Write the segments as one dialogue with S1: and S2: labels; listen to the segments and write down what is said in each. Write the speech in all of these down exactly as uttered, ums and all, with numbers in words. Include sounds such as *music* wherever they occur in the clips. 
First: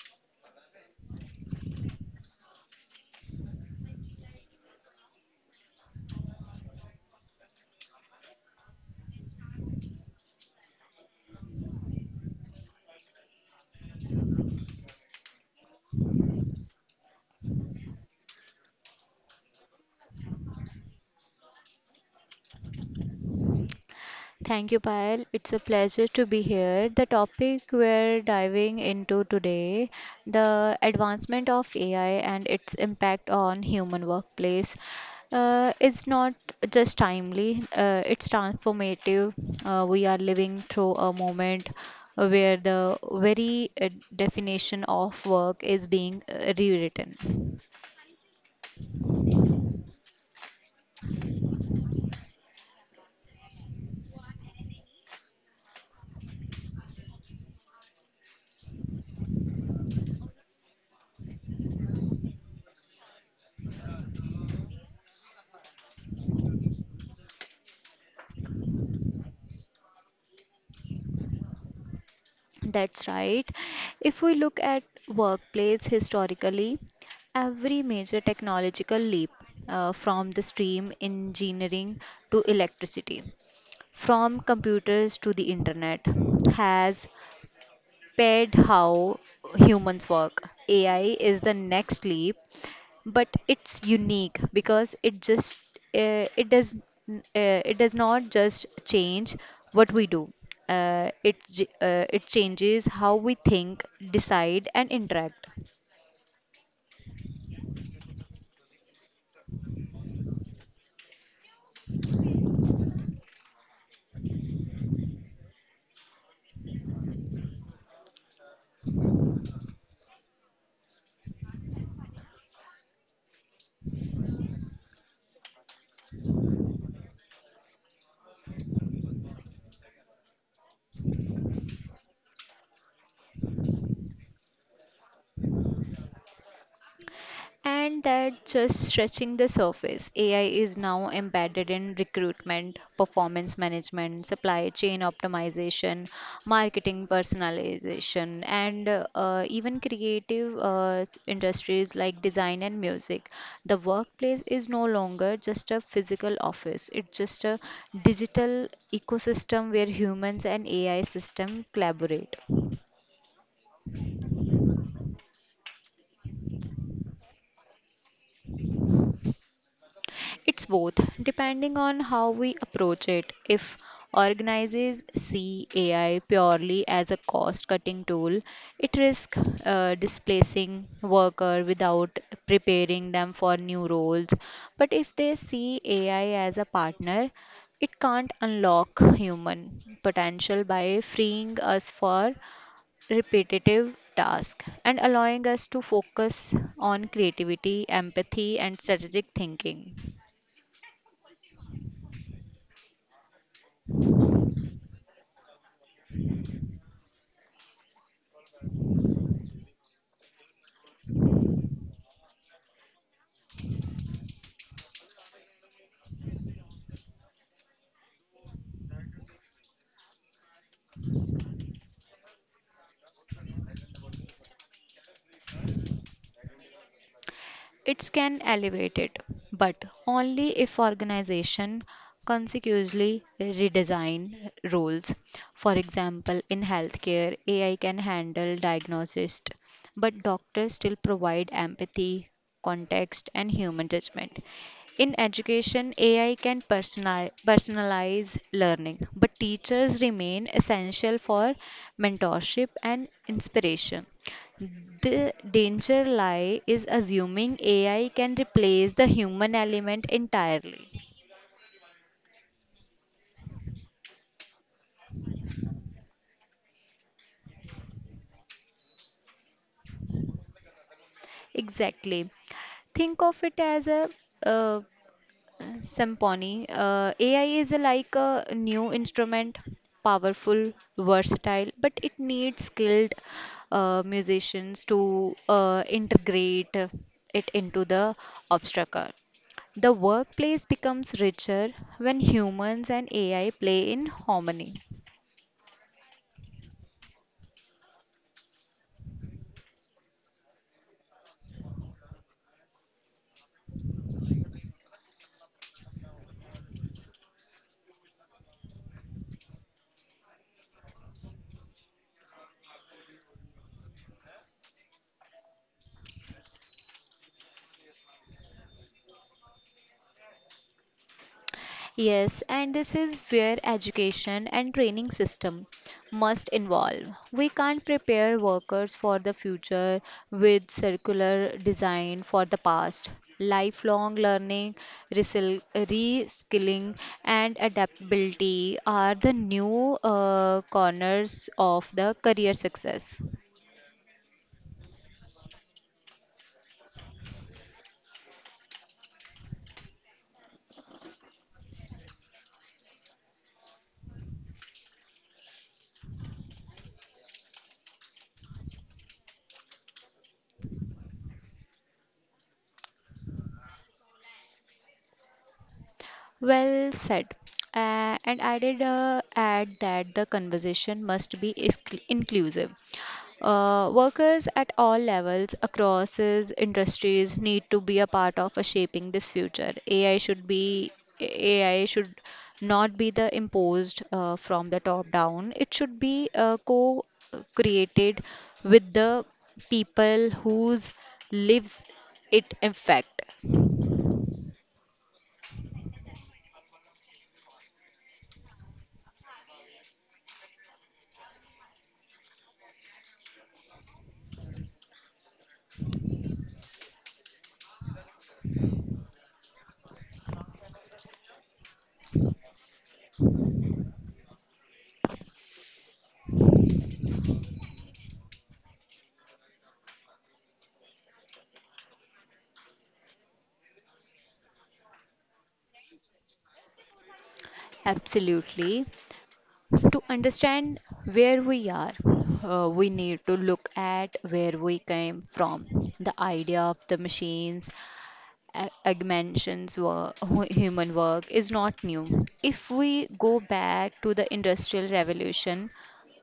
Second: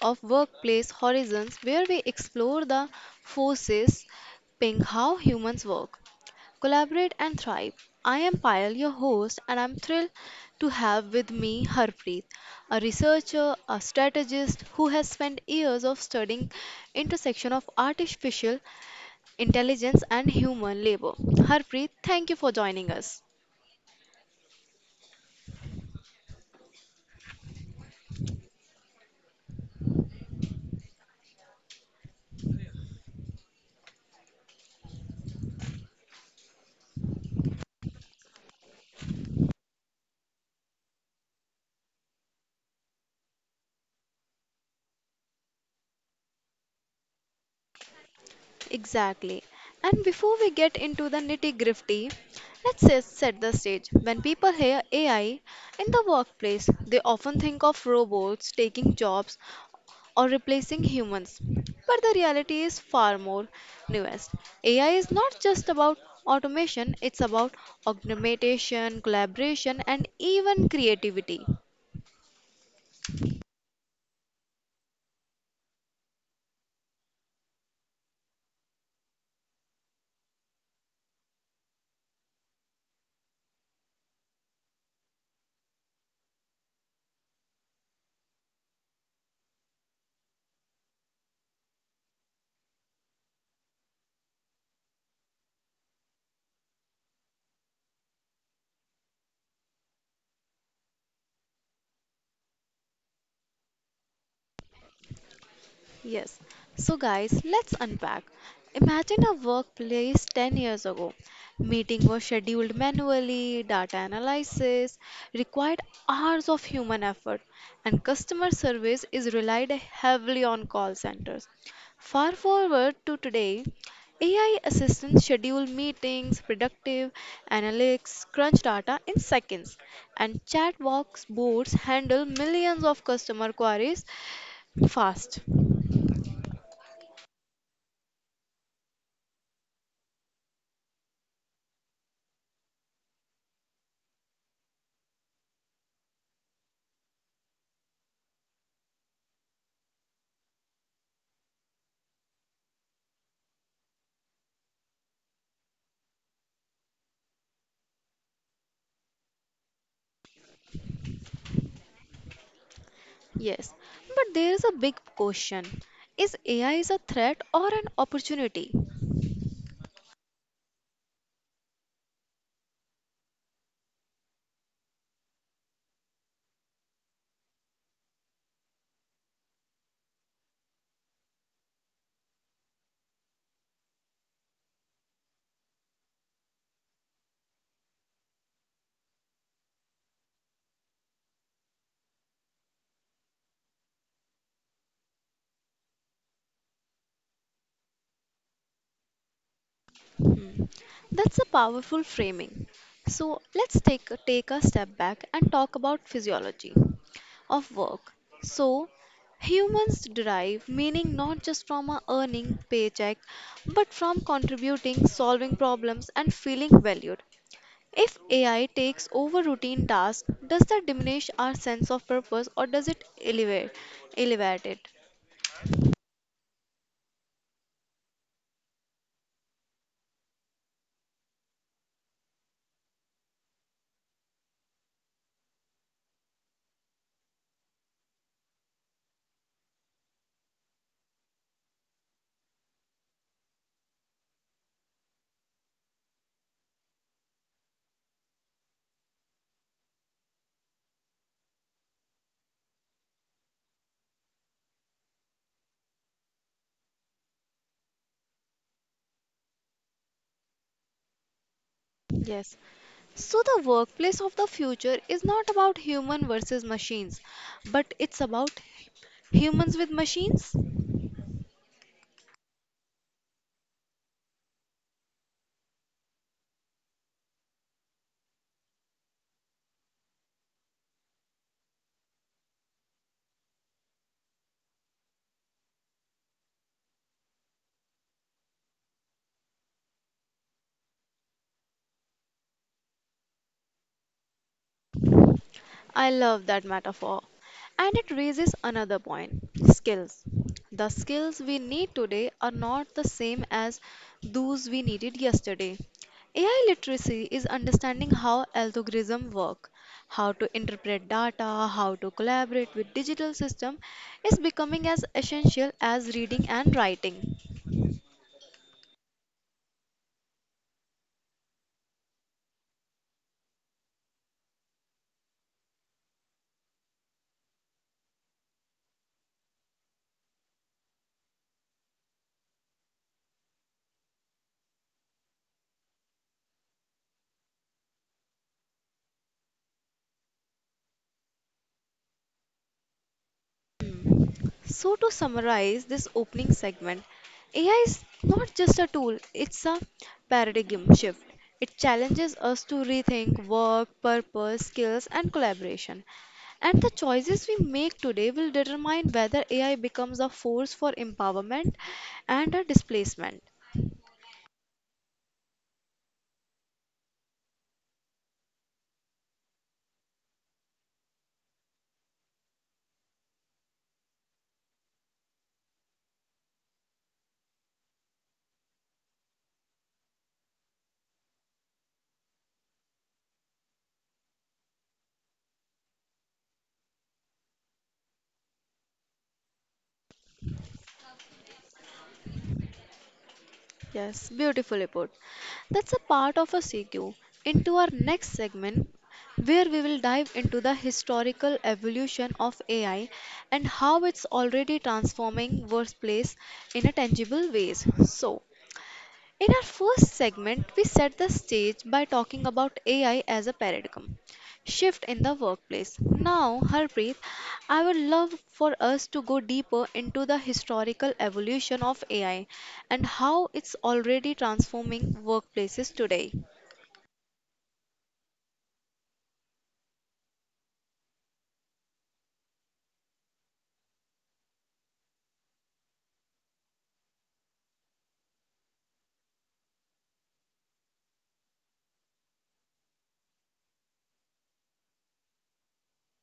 S1: of Workplace Horizons where we explore the forces ping how humans work, collaborate and thrive. I am Payal, your host, and I'm thrilled to have with me Harpreet, a researcher, a strategist who has spent years of studying intersection of artificial intelligence and human labor. Harpreet, thank you for joining us.
S2: Thank you, Payal. It's a pleasure to be here. The topic we're diving into today, the advancement of A I and its impact on human workplace, uh, is not just timely, uh, it's transformative. Uh, we are living through a moment where the very uh, definition of work is being uh, rewritten.
S1: Exactly. And before we get into the nitty gritty, let's just set the stage. When people hear A I in the workplace, they often think of robots taking jobs or replacing humans. But the reality is far more nuanced. A I is not just about automation, it's about augmentation, collaboration, and even creativity.
S2: That's right. If we look at workplace historically, every major technological leap uh, from the steam engineering to electricity, from computers to the internet, has paired how humans work. A I is the next leap, but it's unique because it just uh, it does n- uh, it does not just change what we do, uh, it j- uh, it changes how we think, decide, and interact.
S1: Yes. So, guys, let's unpack. Imagine a workplace ten years ago. Meeting was scheduled manually, data analysis required hours of human effort, and customer service is relied heavily on call centers. Far forward to today, A I assistants schedule meetings, productive analytics, crunch data in seconds, and chatbox boards handle millions of customer queries fast.
S2: And that just stretching the surface, A I is now embedded in recruitment, performance management, supply chain optimization, marketing personalization, and uh, even creative uh, industries like design and music. The workplace is no longer just a physical office, it's just a digital ecosystem where humans and A I system collaborate.
S1: Yes, but there is a big question. Is A I is a threat or an opportunity?
S2: It's both, depending on how we approach it. If organizers see A I purely as a cost cutting tool, it risks uh, displacing workers without preparing them for new roles. But if they see A I as a partner, it can't unlock human potential by freeing us for repetitive tasks and allowing us to focus on creativity, empathy, and strategic thinking.
S1: Hmm. That's a powerful framing. So let's take take a step back and talk about physiology of work. So humans derive meaning not just from a earning paycheck but from contributing, solving problems and feeling valued. If A I takes over routine tasks, does that diminish our sense of purpose or does it elevate elevate it?
S2: It can elevate it, but only if organization consequently redesign roles. For example, in healthcare, A I can handle diagnosis, but doctors still provide empathy, context, and human judgment. In education, A I can personali- personalize learning, but teachers remain essential for mentorship and inspiration. The danger lie is assuming A I can replace the human element entirely.
S1: Yes. So the workplace of the future is not about human versus machines, but it's about humans with machines.
S2: Exactly. Think of it as a uh, symphony. Uh, A I is like a new instrument, powerful, versatile, but it needs skilled uh, musicians to uh, integrate it into the obstacle. The workplace becomes richer when humans and A I play in harmony.
S1: I love that metaphor. And it raises another point skills. The skills we need today are not the same as those we needed yesterday. A I literacy is understanding how algorithms work, how to interpret data, how to collaborate with digital systems is becoming as essential as reading and writing.
S2: Yes, and this is where education and training system must involve. We can't prepare workers for the future with circular design for the past. Lifelong learning, resil- reskilling, and adaptability are the new uh, corners of the career success.
S1: Hmm. So, to summarize this opening segment, A I is not just a tool, it's a paradigm shift. It challenges us to rethink work, purpose, skills, and collaboration. And the choices we make today will determine whether A I becomes a force for empowerment and a displacement.
S2: Well said. Uh, and I did uh, add that the conversation must be iscl- inclusive. Uh, workers at all levels across these industries need to be a part of uh, shaping this future. AI should be A I should not be the imposed uh, from the top down. It should be uh, co-created with the people whose lives it affect.
S1: Yes, beautifully put. That's a part of a C Q. Into our next segment, where we will dive into the historical evolution of A I and how it's already transforming workplace in a tangible ways. So, in our first segment, we set the stage by talking about A I as a paradigm shift in the workplace. Now, Harpreet, I would love for us to go deeper into the historical evolution of A I and how it's already transforming workplaces today.
S2: Absolutely. To understand where we are, uh, we need to look at where we came from. The idea of the machines a- augmentations were *laughs* human work is not new. If we go back to the Industrial Revolution,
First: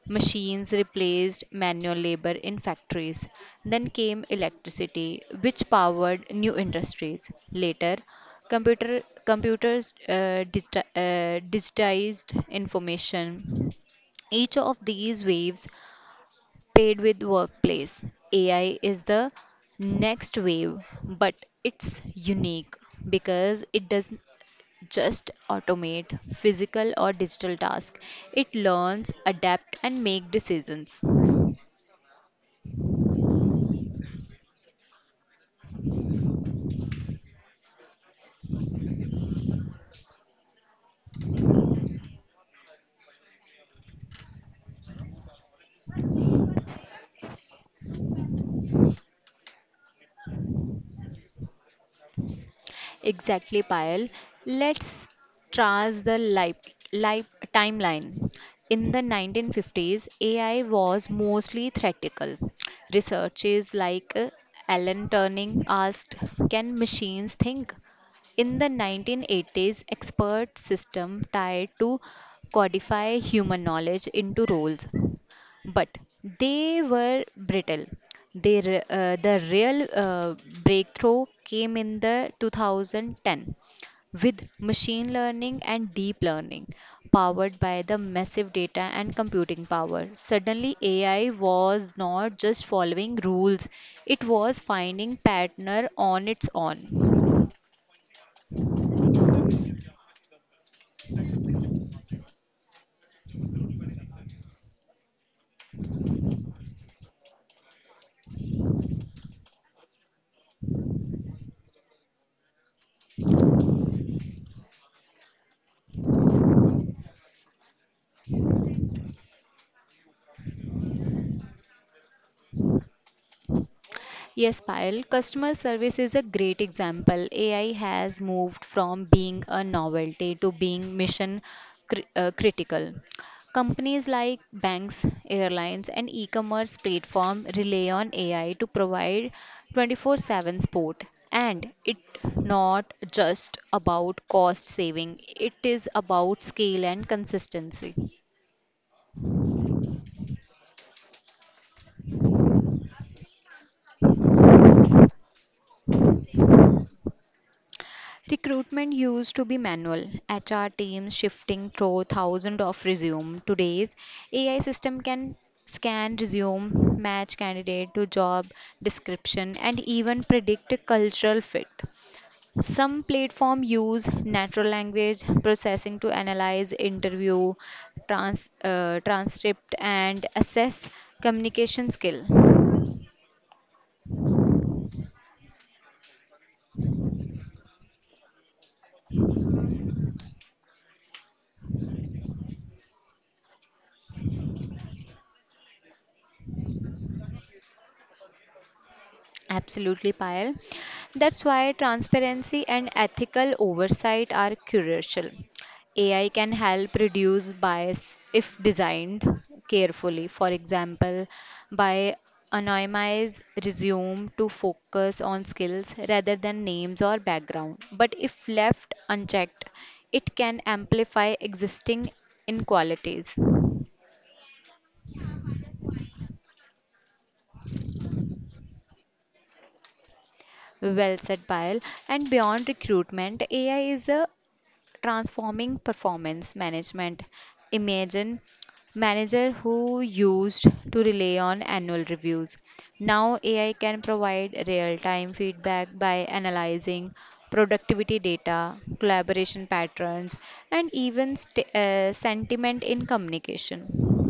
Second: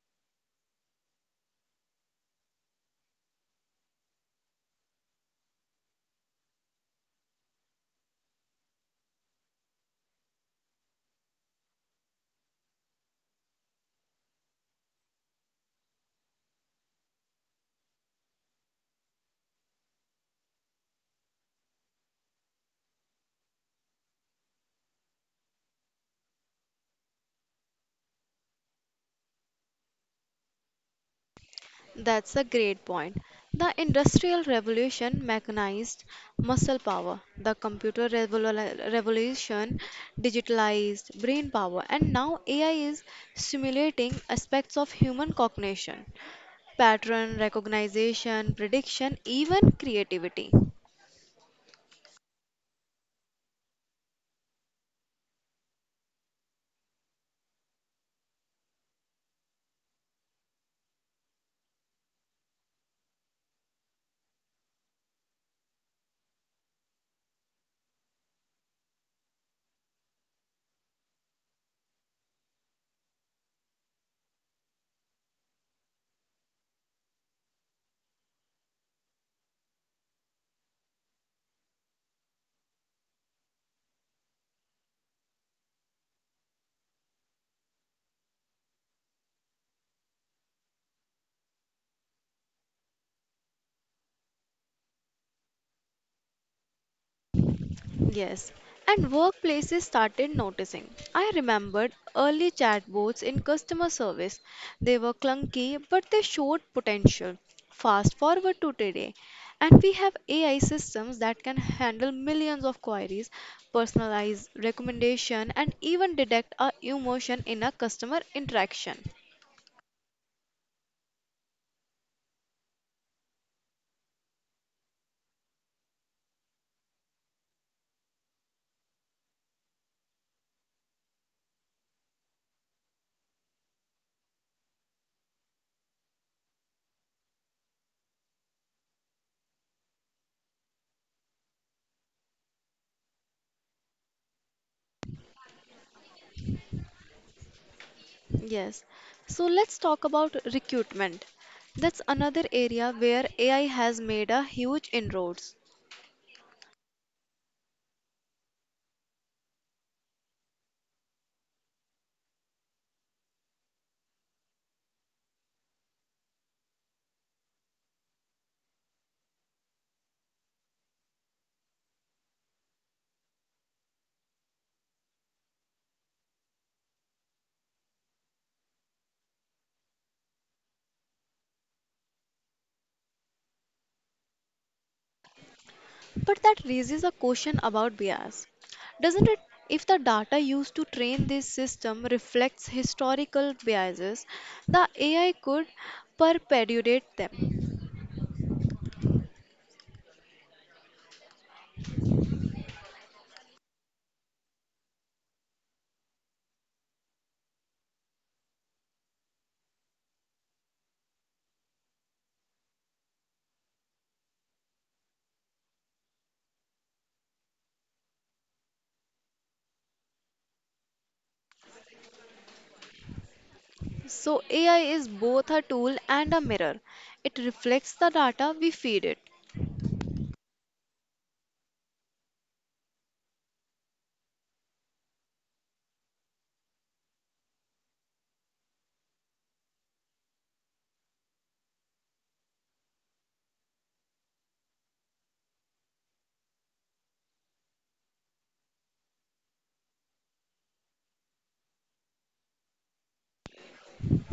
S2: machines replaced manual labor in factories. Then came electricity, which powered new industries. Later, computer computers uh, digiti- uh, digitized information. Each of these waves paid with workplace. A I is the next wave, but it's unique because it doesn't just automate physical or digital tasks. It learns, adapt, and make decisions.
S1: That's a great point. The Industrial Revolution mechanized muscle power, the computer revol- revolution digitalized brain power, and now A I is simulating aspects of human cognition, pattern recognition, prediction, even creativity.
S2: Exactly, Payal. Let's trace the life, life timeline. In the nineteen fifties, A I was mostly theoretical. Researchers like uh, Alan Turing asked, "Can machines think?" In the nineteen eighties, expert system tried to codify human knowledge into roles, but they were brittle. They, re- uh, the real uh, breakthrough came in the two thousand ten with machine learning and deep learning powered by the massive data and computing power. Suddenly, A I was not just following rules, it was finding pattern on its own.
S1: Yes, and workplaces started noticing. I remembered early chatbots in customer service. They were clunky, but they showed potential. Fast forward to today, and we have A I systems that can handle millions of queries, personalize recommendation, and even detect our emotion in a customer interaction.
S2: Yes, Payal, customer service is a great example. A I has moved from being a novelty to being mission cri- uh, critical. Companies like banks, airlines, and e commerce platform rely on A I to provide twenty-four seven support. And it not just about cost saving, it is about scale and consistency.
S1: Yes, so let's talk about recruitment. That's another area where A I has made a huge inroads.
S2: Recruitment used to be manual, H R teams shifting through thousands of resumes. Today's A I system can scan resume, match candidate to job description, and even predict cultural fit. Some platforms use natural language processing to analyze interview trans, uh, transcript and assess communication skill.
S1: But that raises a question about bias, doesn't it? If the data used to train this system reflects historical biases, the A I could perpetuate them.
S2: Absolutely, Payal. That's why transparency and ethical oversight are crucial. A I can help reduce bias if designed carefully. For example, by anonymize resume to focus on skills rather than names or background. But if left unchecked, it can amplify existing inequalities.
S1: So, A I is both a tool and a mirror. It reflects the data we feed it.
S2: Well said, Payal. And beyond recruitment, A I is a transforming performance management. Imagine manager who used to rely on annual reviews. Now A I can provide real-time feedback by analyzing productivity data, collaboration patterns, and even st- uh, sentiment in communication.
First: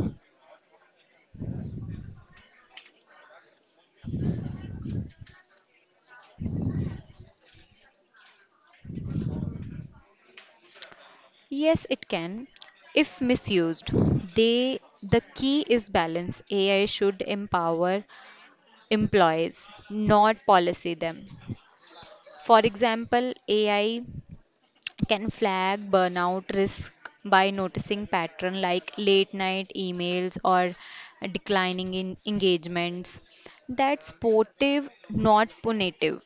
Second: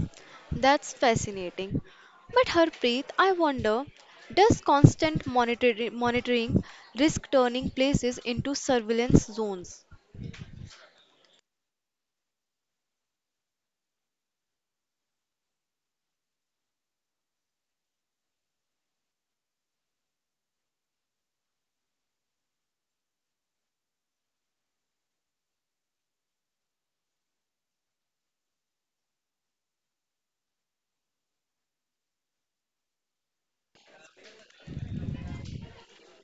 S1: That's fascinating. But Harpreet, I wonder, does constant monitor- monitoring risk turning places into surveillance zones?
S2: Yes, it can. If misused, they the key is balance. A I should empower employees, not policy them. For example, A I can flag burnout risk by noticing pattern like late night emails or declining in engagements. That's supportive, not punitive.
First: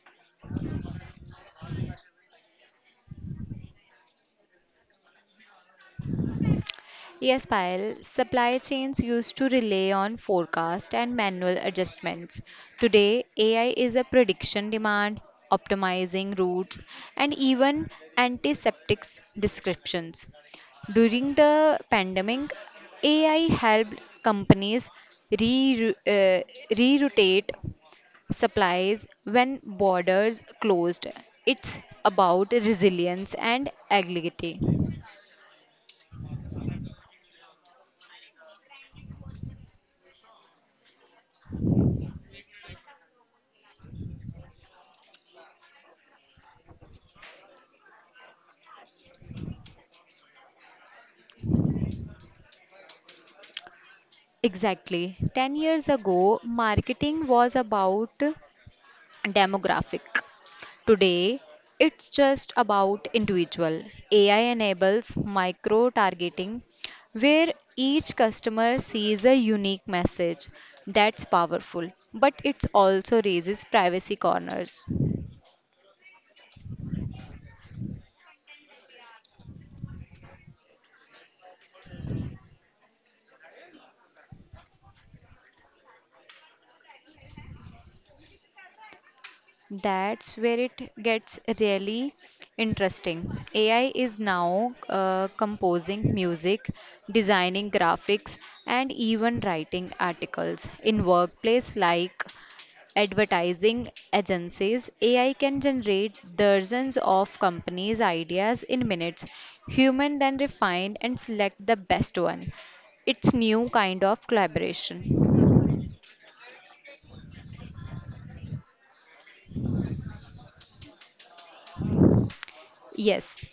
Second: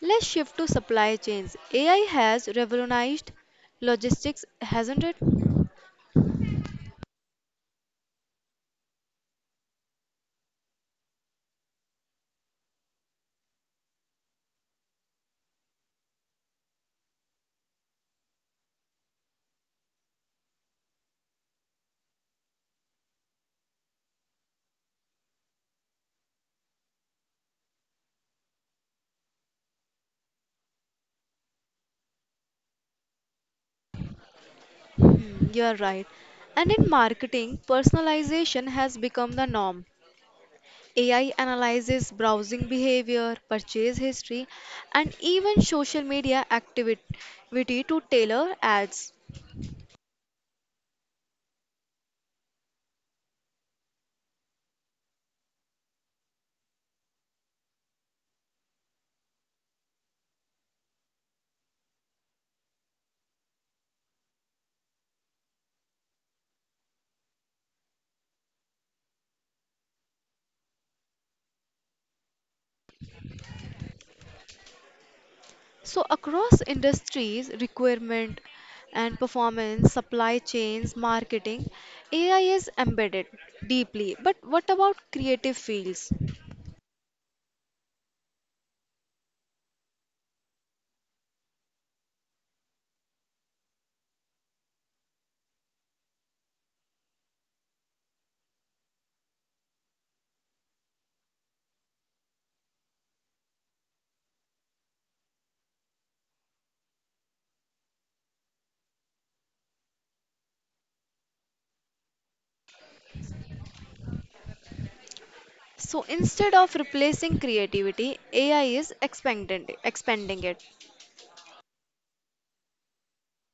S1: Let's shift to supply chains. A I has revolutionized logistics, hasn't it?
S2: Yes, Payal, supply chains used to rely on forecast and manual adjustments. Today, A I is a prediction demand, optimizing routes, and even antiseptics descriptions. During the pandemic, A I helped companies re- uh, reroute supplies when borders closed. It's about resilience and agility.
S1: Hmm, you are right. And in marketing, personalization has become the norm. A I analyzes browsing behavior, purchase history, and even social media activity to tailor ads.
S2: Exactly. ten years ago, marketing was about demographic. Today, it's just about individual. A I enables micro targeting where each customer sees a unique message. That's powerful, but it also raises privacy corners.
S1: So, across industries, requirement and performance, supply chains, marketing, A I is embedded deeply. But what about creative fields?
S2: That's where it gets really interesting. A I is now uh, composing music, designing graphics, and even writing articles. In workplace like advertising agencies, A I can generate dozens of companies' ideas in minutes. Human then refine and select the best one. It's new kind of collaboration.
S1: So instead of replacing creativity, A I is expanding, expanding it.
S2: Yes,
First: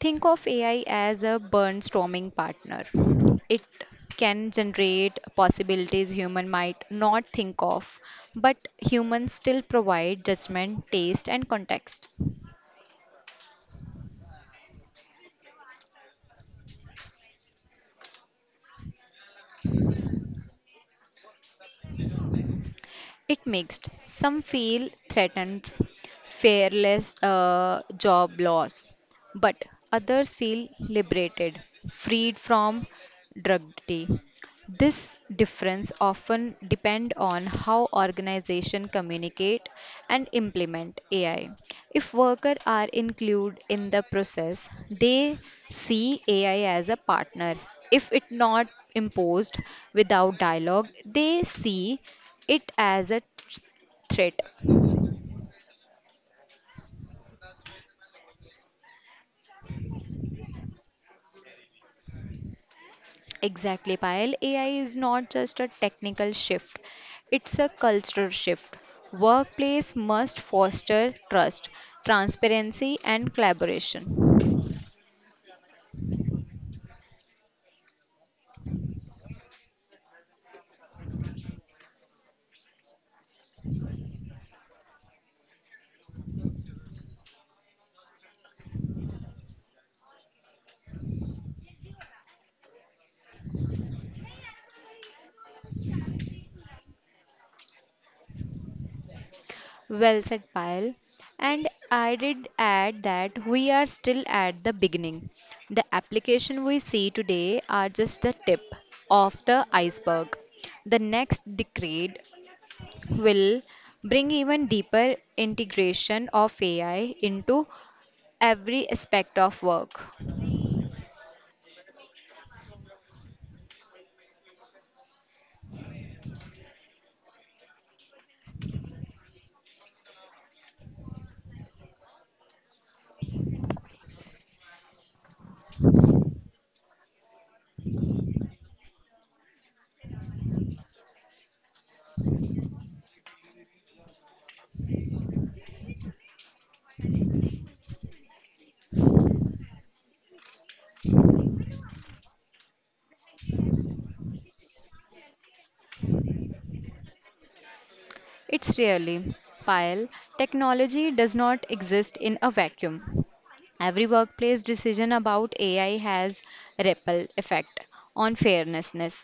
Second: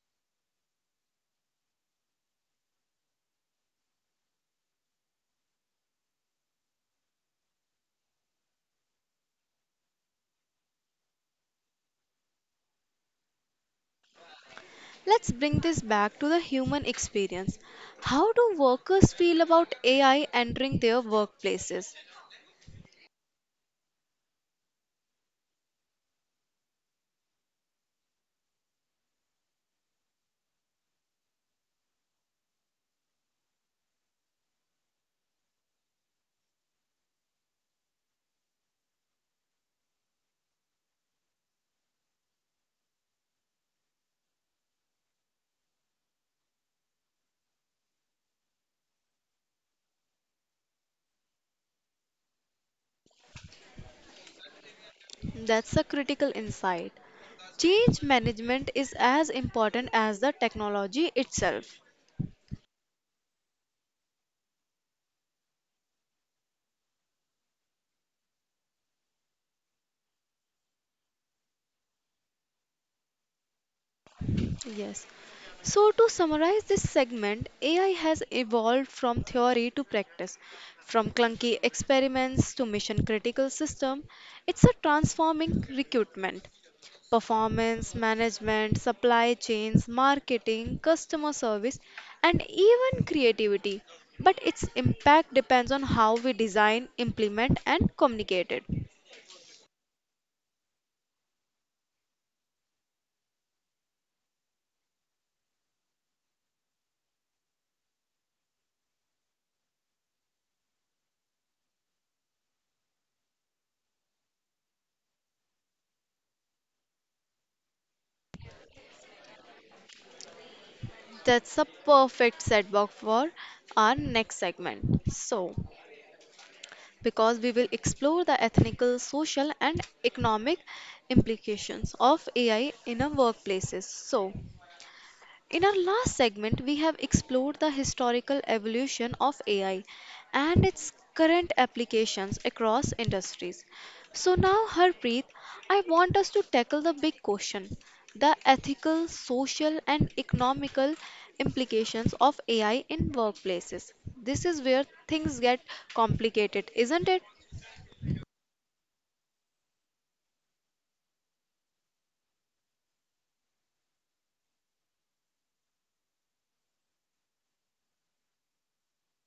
S2: think of A I as a brainstorming partner. It can generate possibilities human might not think of, but humans still provide judgment, taste, and context.
S1: Let's bring this back to the human experience. How do workers feel about A I entering their workplaces?
S2: It mixed. Some feel threatened, fearless uh, job loss, but others feel liberated, freed from drudgery. This difference often depend on how organization communicate and implement A I. If workers are included in the process, they see A I as a partner. If it not imposed without dialogue, they see it as a threat.
S1: That's a critical insight. Change management is as important as the technology itself.
S2: Exactly, Payal. A I is not just a technical shift, it's a cultural shift. Workplace must foster trust, transparency, and collaboration.
S1: Yes. So, to summarize this segment, A I has evolved from theory to practice, from clunky experiments to mission critical system. It's a transforming recruitment, performance management, supply chains, marketing, customer service, and even creativity. But its impact depends on how we design, implement, and communicate it.
S2: Well said, Payal. And I did add that we are still at the beginning. The application we see today are just the tip of the iceberg. The next decade will bring even deeper integration of A I into every aspect of work.
S1: That's a perfect setback for our next segment. So, because we will explore the ethical, social, and economic implications of A I in our workplaces. So, in our last segment, we have explored the historical evolution of A I and its current applications across industries. So, now, Harpreet, I want us to tackle the big question the ethical, social, and economical implications of A I in workplaces. This is where things get complicated, isn't it?
S2: It's really, Payal, technology does not exist in a vacuum. Every workplace decision about A I has ripple effect on fairness,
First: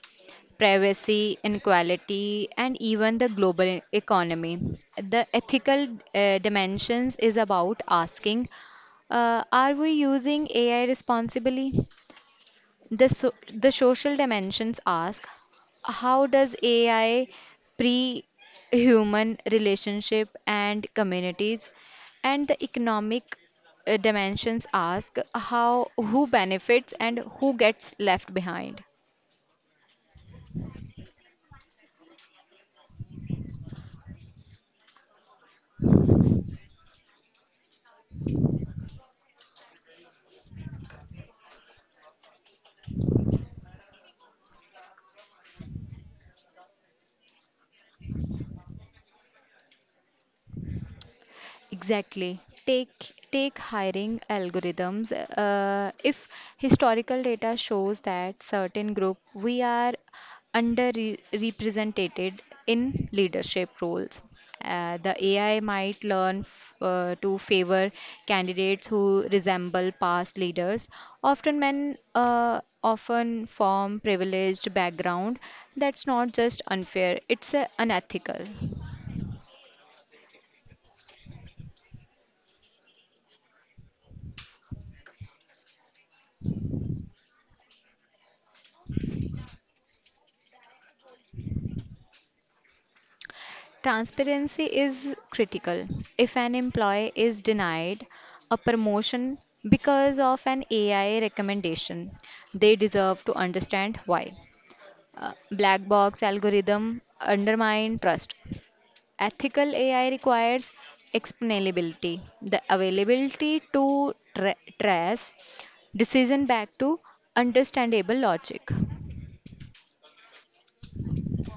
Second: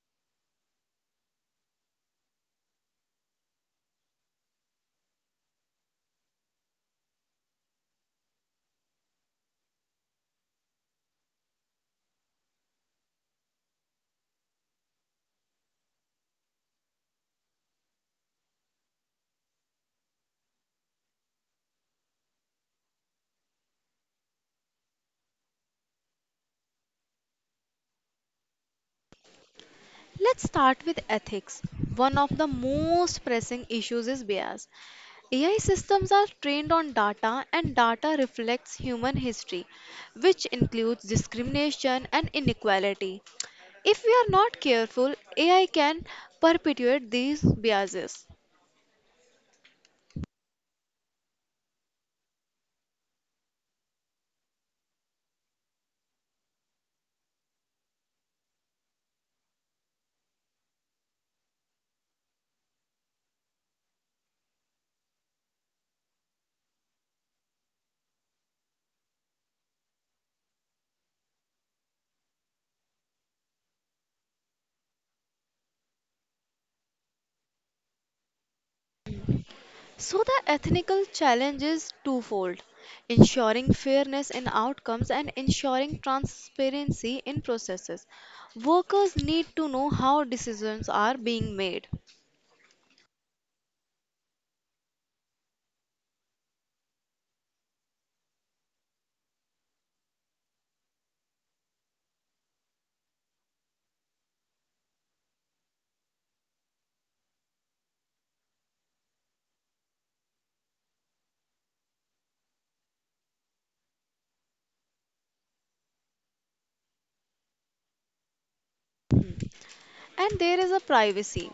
S2: privacy, inequality, and even the global economy. The ethical uh, dimensions is about asking, uh, are we using A I responsibly? The, so, the social dimensions ask how does A I pre human relationship and communities? And the economic uh, dimensions ask how who benefits and who gets left behind.
S1: Let's start with ethics. One of the most pressing issues is bias. A I systems are trained on data, and data reflects human history, which includes discrimination and inequality. If we are not careful, A I can perpetuate these biases.
S2: Exactly. Take take hiring algorithms. Uh, if historical data shows that certain group we are underrepresented in leadership roles, uh, the A I might learn f- uh, to favor candidates who resemble past leaders. Often men uh, often from privileged background. That's not just unfair. It's uh, unethical.
S1: So the ethical challenge is twofold ensuring fairness in outcomes and ensuring transparency in processes. Workers need to know how decisions are being made.
S2: Transparency is critical. If an employee is denied a promotion because of an A I recommendation, they deserve to understand why. Uh, black box algorithm undermine trust. Ethical A I requires explainability, the availability to tra- trace decision back to understandable logic.
S1: And there is a privacy.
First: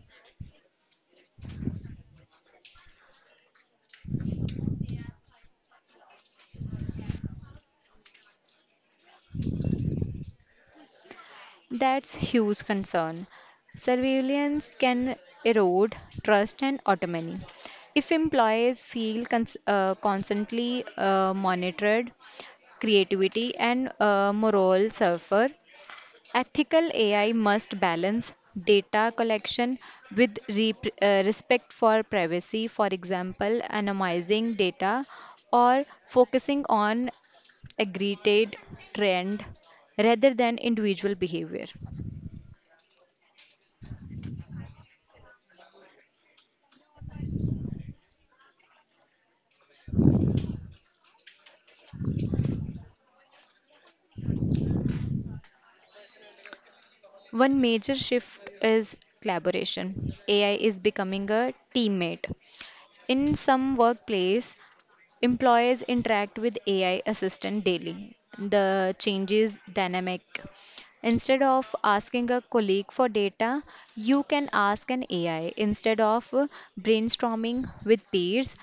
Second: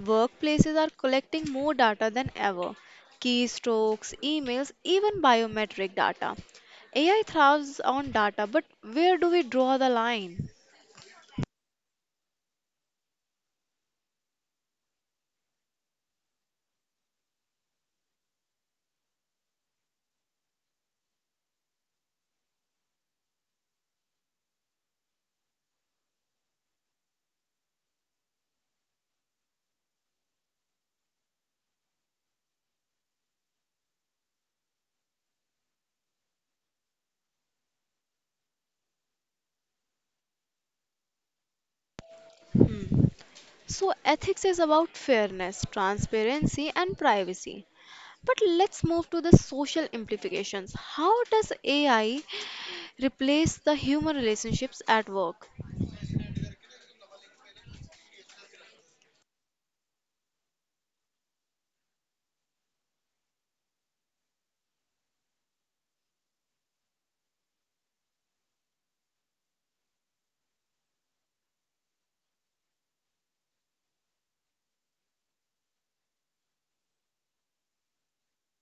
S1: Workplaces are collecting more data than ever keystrokes, emails, even biometric data. A I thrives on data, but where do we draw the line?
S2: That's huge concern. Surveillance can erode trust and autonomy. If employees feel cons- uh, constantly uh, monitored, creativity and uh, morale suffer. Ethical A I must balance data collection with rep- uh, respect for privacy, for example, anonymizing data or focusing on aggregated trend rather than individual behavior.
S1: Hmm. So, ethics is about fairness, transparency, and privacy. But let's move to the social implications. How does A I replace the human relationships at work?
S2: One major shift is collaboration. A I is becoming a teammate. In some workplace, employees interact with A I assistant daily. The change is dynamic. Instead of asking a colleague for data, you can ask an A I. Instead of brainstorming with peers,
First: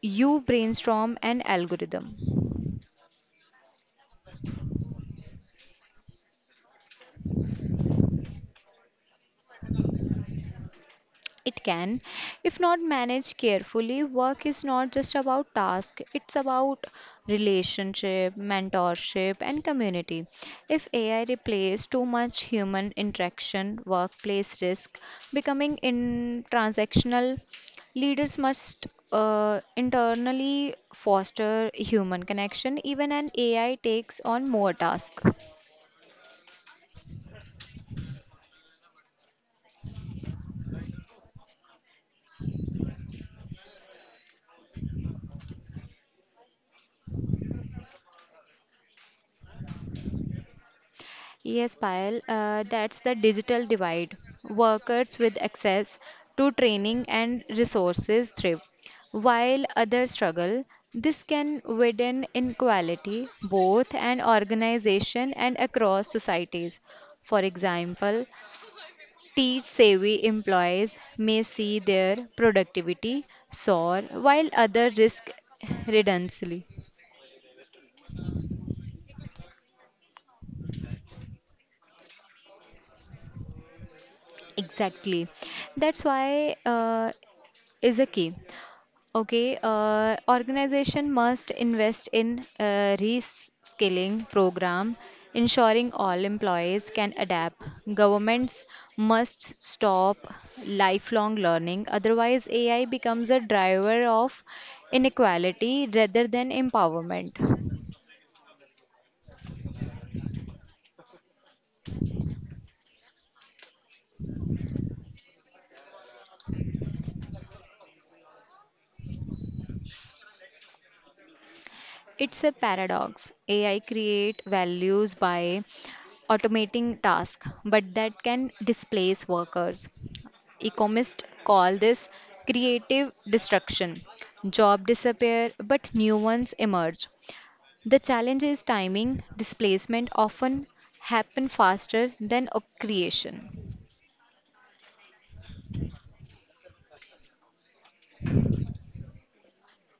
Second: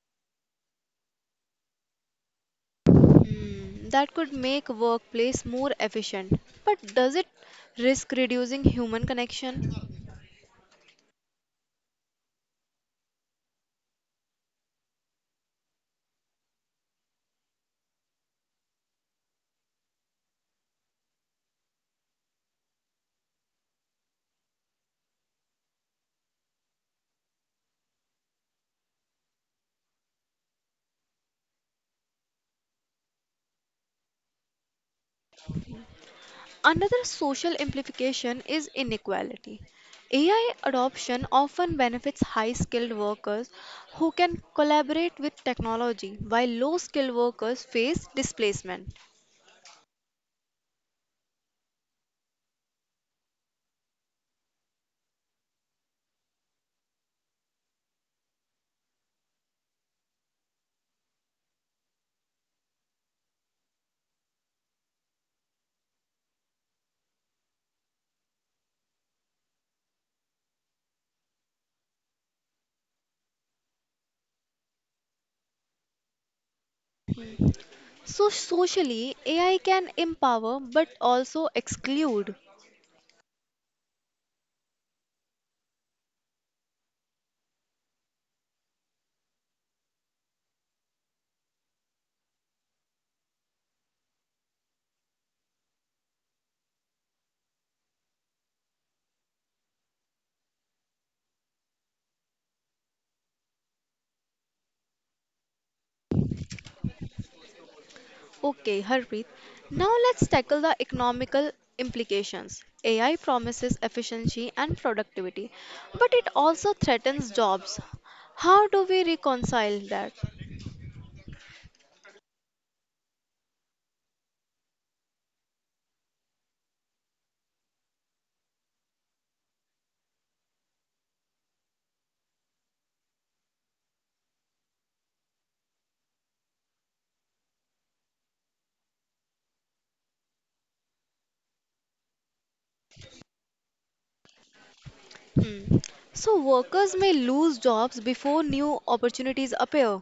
S2: you brainstorm an algorithm.
S1: Hmm, that could make workplace more efficient, but does it risk reducing human connection?
S2: It can, if not managed carefully, work is not just about task, it's about relationship, mentorship, and community. If A I replaces too much human interaction, workplace risk becoming intransactional, leaders must uh, internally foster human connection, even an A I takes on more tasks.
S1: Another social implication is inequality. A I adoption often benefits high skilled workers who can collaborate with technology, while low skilled workers face displacement.
S2: Yes, Payal, uh, that's the digital divide. Workers with access to training and resources thrive, while others struggle. This can widen inequality both an organization and across societies. For example, tech savvy employees may see their productivity soar while others risk redundancy.
S1: So socially, A I can empower but also exclude.
S2: Exactly. That's why uh, is a key. Okay, uh, organization must invest in uh, reskilling program, ensuring all employees can adapt. Governments must stop lifelong learning, otherwise A I becomes a driver of inequality rather than empowerment.
S1: Okay, Harpreet. Now let's tackle the economical implications. A I promises efficiency and productivity, but it also threatens jobs. How do we reconcile that?
S2: It's a paradox. A I create values by automating tasks, but that can displace workers. Economists call this creative destruction. Jobs disappear, but new ones emerge. The challenge is timing. Displacement often happen faster than a creation.
S1: Hmm. So workers may lose jobs before new opportunities appear.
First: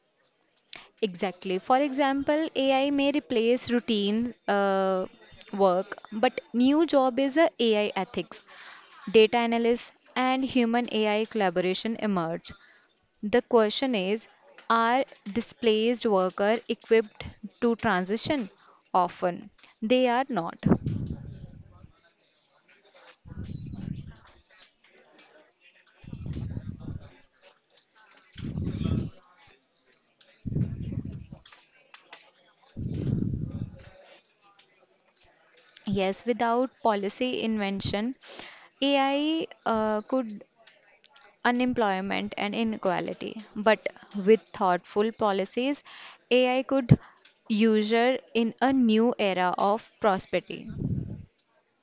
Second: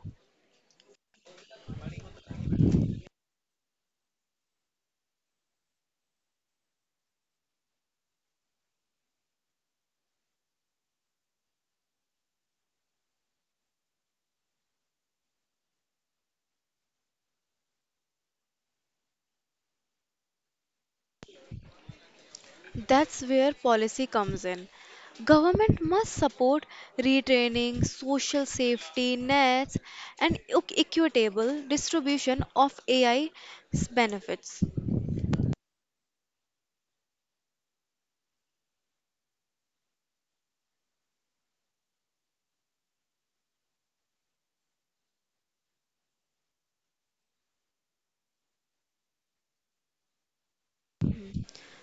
S2: Exactly. For example, A I may replace routine uh, work, but new job is a AI ethics. Data analysts and human A I collaboration emerge. The question is: are displaced workers equipped to transition? Often they are not.
S1: That's where policy comes in. Government must support retraining, social safety nets, and equ- equitable distribution of A I's benefits.
S2: Yes, without policy invention, A I uh, could unemployment and inequality. But with thoughtful policies, A I could usher in a new era of prosperity.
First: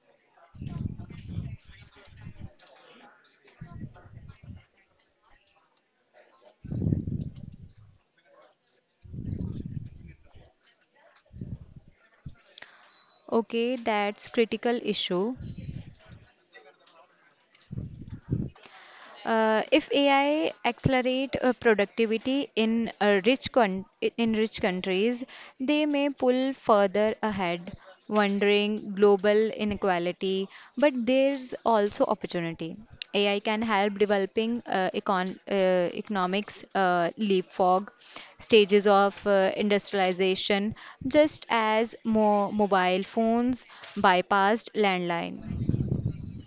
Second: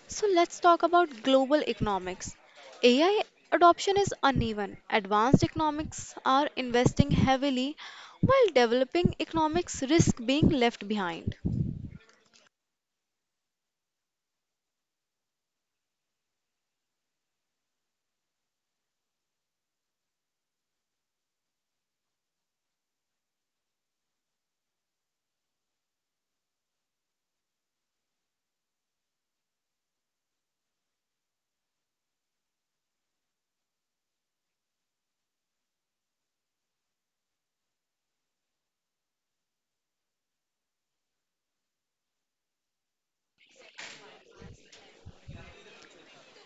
S1: So let's talk about global economics. A I adoption is uneven. Advanced economics are investing heavily, while developing economics risk being left behind.
S2: Okay, that's critical issue. Uh, if A I accelerate uh, productivity in uh, rich con- in rich countries, they may pull further ahead, wondering global inequality. But there's also opportunity. A I can help developing uh, econ- uh, economics uh, leapfrog stages of uh, industrialization, just as more mobile phones bypassed landline.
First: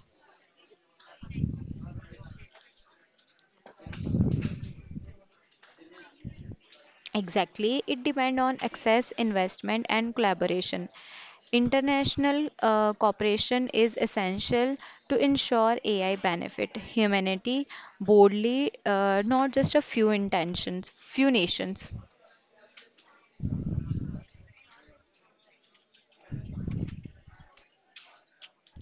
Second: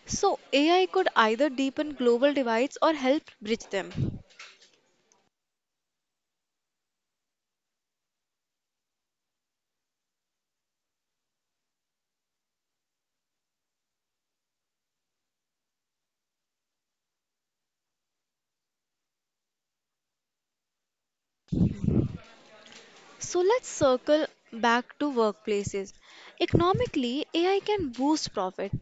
S1: So A I could either deepen global divides or help bridge them.
S2: Exactly, it depends on access, investment, and collaboration. International uh, cooperation is essential to ensure A I benefit humanity boldly, uh, not just a few intentions, few nations.
S1: So let's circle back to workplaces. Economically, A I can boost profit.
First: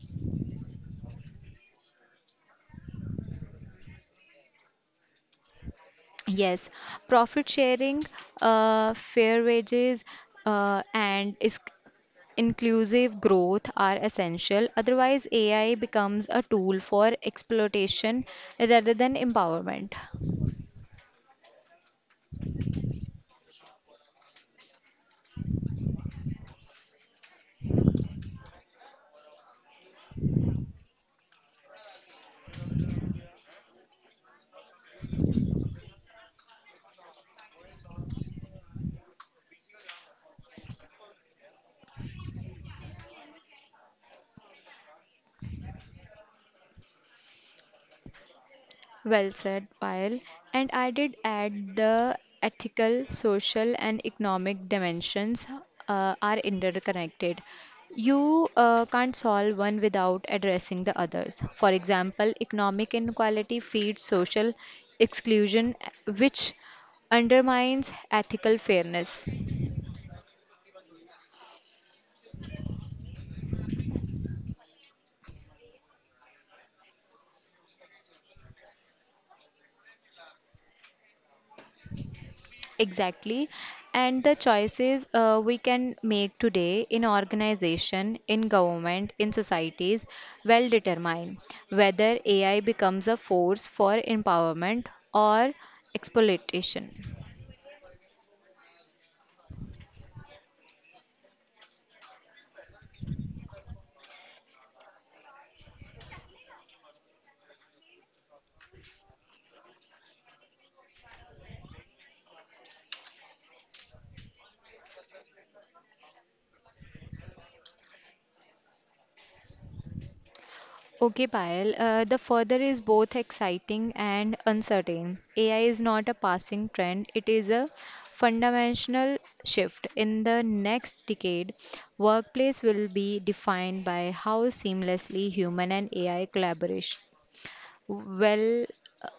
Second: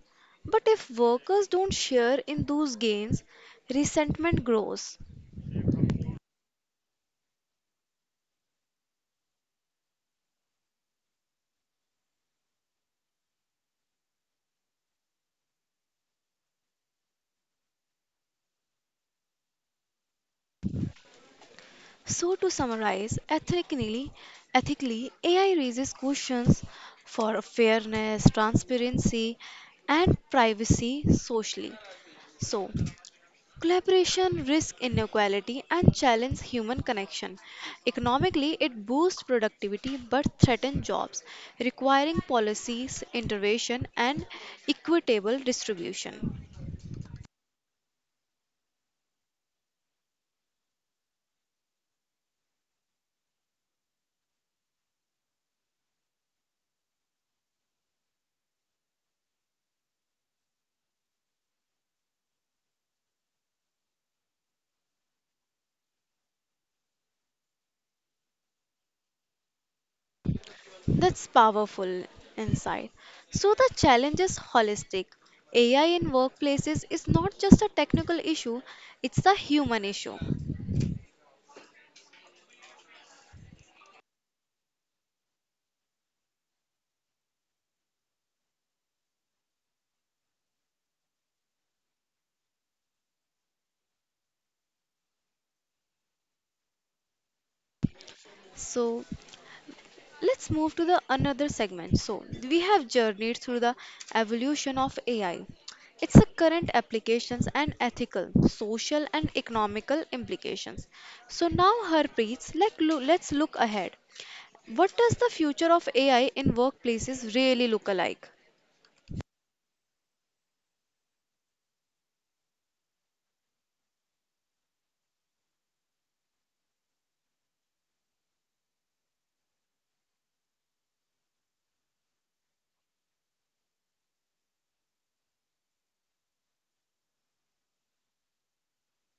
S1: But if workers don't share in those gains, resentment grows.
S2: Yes, profit sharing, uh, fair wages, uh, and is inclusive growth are essential. Otherwise, A I becomes a tool for exploitation rather than empowerment.
S1: So to summarize, ethically, ethically A I raises questions for fairness, transparency, and privacy socially. So collaboration risks inequality and challenges human connection. Economically, it boosts productivity but threatens jobs, requiring policies, intervention, and equitable distribution.
S2: Well said, Payal. And I did add the ethical, social, and economic dimensions uh, are interconnected. You uh, can't solve one without addressing the others. For example, economic inequality feeds social exclusion, which undermines ethical fairness.
S1: That's powerful insight. So the challenge is holistic. A I in workplaces is not just a technical issue, it's a human issue.
S2: Exactly. And the choices uh, we can make today in organization, in government, in societies well determine whether A I becomes a force for empowerment or exploitation.
S1: So let's move to the another segment so we have journeyed through the evolution of ai its a current applications and ethical social and economical implications so now harpreet let, loo- let's look ahead what does the future of A I in workplaces really look like.
S2: Okay, Payal, uh, the further is both exciting and uncertain. A I is not a passing trend, it is a fundamental shift. In the next decade, workplace will be defined by how seamlessly human and A I collaboration. Well,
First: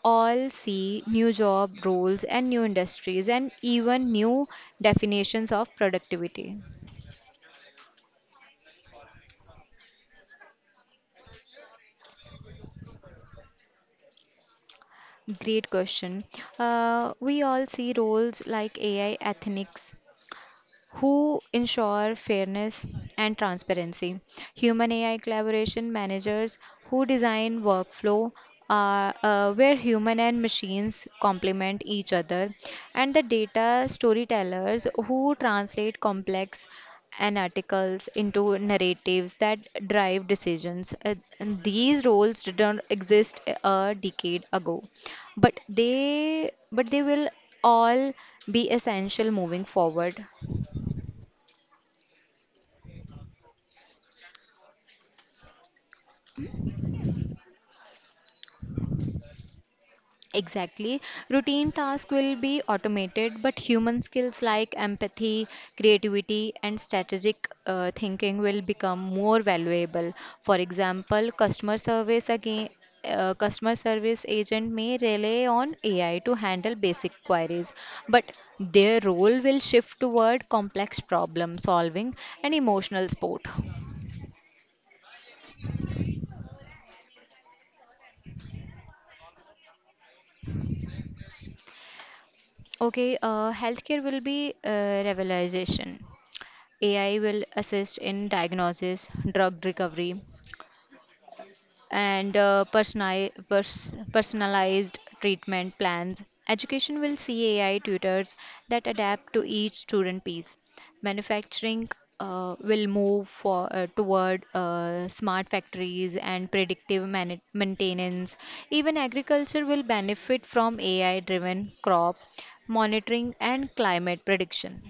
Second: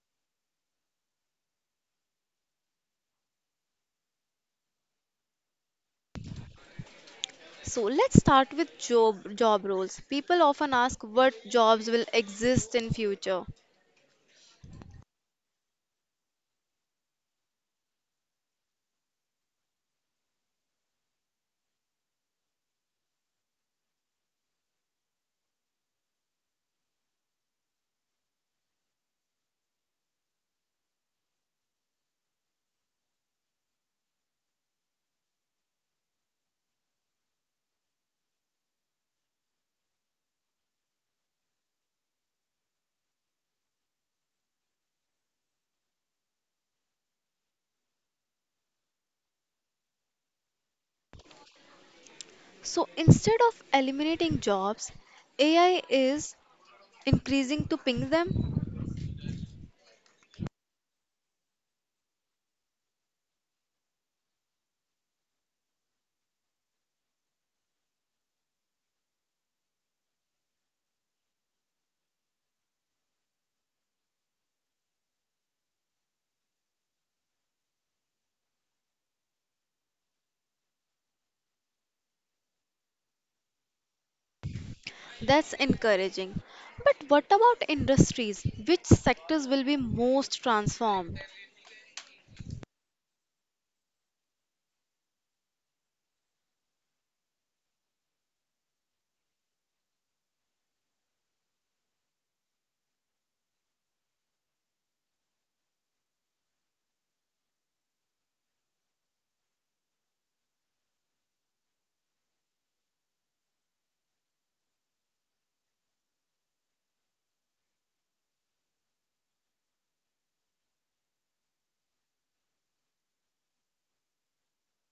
S2: all see new job roles and new industries and even new definitions of productivity.
S1: So let's start with job job roles. People often ask what jobs will exist in future.
S2: Great question. Uh, we all see roles like A I ethics who ensure fairness and transparency. Human A I collaboration managers who design workflow uh, uh, where human and machines complement each other, and the data storytellers who translate complex and articles into narratives that drive decisions. Uh, and these roles didn't exist a decade ago, but they but they will all be essential moving forward.
S1: So instead of eliminating jobs, A I is increasing to ping them?
S2: Exactly. Routine tasks will be automated, but human skills like empathy, creativity, and strategic uh, thinking will become more valuable. For example, customer service again. Uh, customer service agent may rely on A I to handle basic queries, but their role will shift toward complex problem solving and emotional support.
S1: That's encouraging. But what about industries? Which sectors will be most transformed?
S2: Okay, uh, healthcare will be uh, revelation. A I will assist in diagnosis, drug recovery, and uh, personali- pers- personalized treatment plans. Education will see A I tutors that adapt to each student piece. Manufacturing uh, will move for, uh, toward uh, smart factories and predictive mani- maintenance. Even agriculture will benefit from A I driven crop monitoring and climate prediction.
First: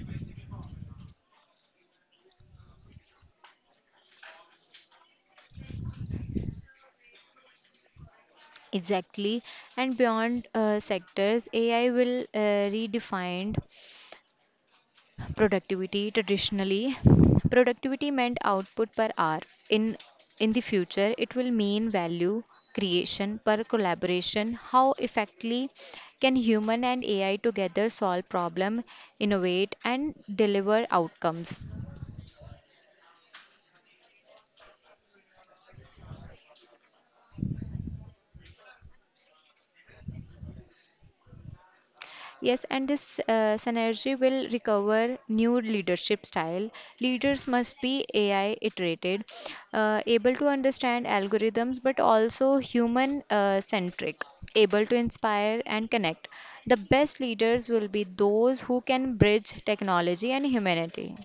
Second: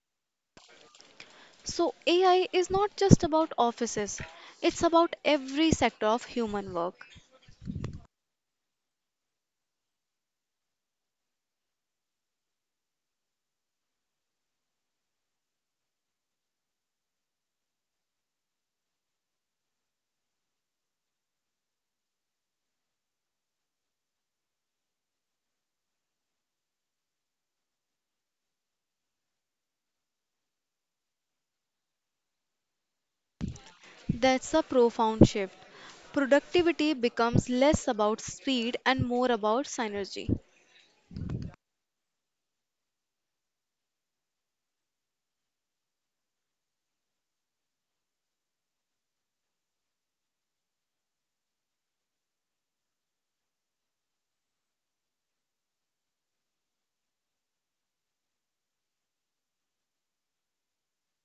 S1: So, A I is not just about offices, it's about every sector of human work.
S2: Exactly, and beyond uh, sectors, A I will uh, redefine productivity. Traditionally productivity meant output per hour. in in the future it will mean value creation per collaboration. How effectively can human and ai together solve problem, innovate and deliver outcomes.
S1: That's a profound shift. Productivity becomes less about speed and more about synergy.
S2: Yes, and this uh, synergy will recover new leadership style. Leaders must be A I iterated, uh, able to understand algorithms, but also human uh, centric, able to inspire and connect. The best leaders will be those who can bridge technology and humanity.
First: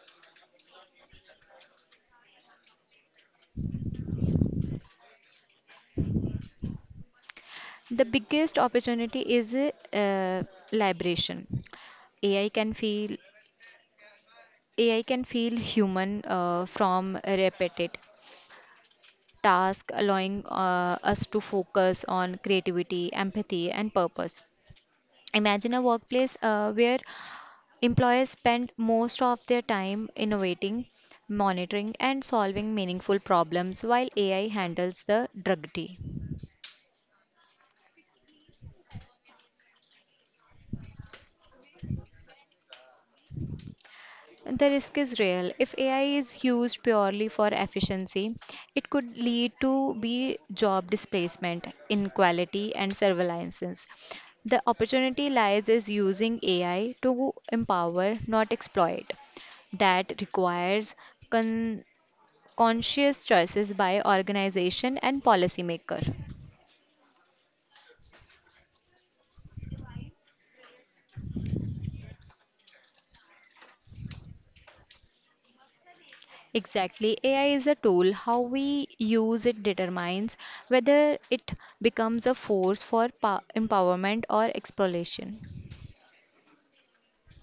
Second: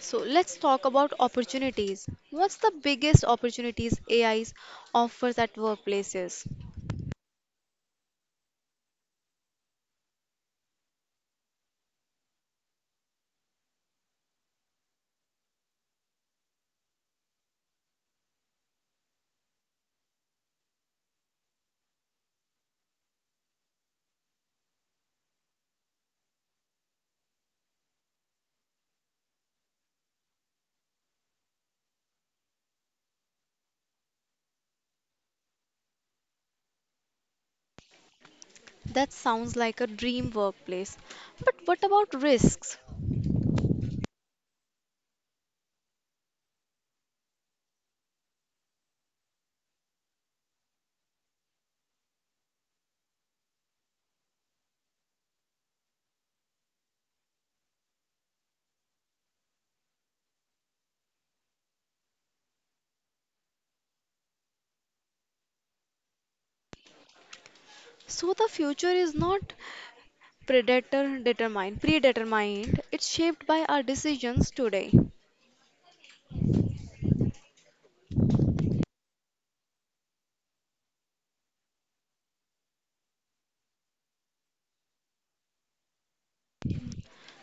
S1: So, let's talk about opportunities. What's the biggest opportunities A I offers at workplaces?
S2: The biggest opportunity is uh, liberation. A I can feel A I can feel human uh, from repetitive task, allowing uh, us to focus on creativity, empathy, and purpose. Imagine a workplace uh, where employees spend most of their time innovating, monitoring, and solving meaningful problems while A I handles the drudgery.
S1: That sounds like a dream workplace. But what about risks?
S2: The risk is real. If A I is used purely for efficiency, it could lead to be job displacement, inequality, and surveillance. The opportunity lies is using A I to empower, not exploit. That requires con- conscious choices by organization and policymaker.
S1: So the future is not predator determined, predetermined. It's shaped by our decisions today.
S2: Exactly. A I is a tool. How we use it determines whether it becomes a force for pa- empowerment or exploration.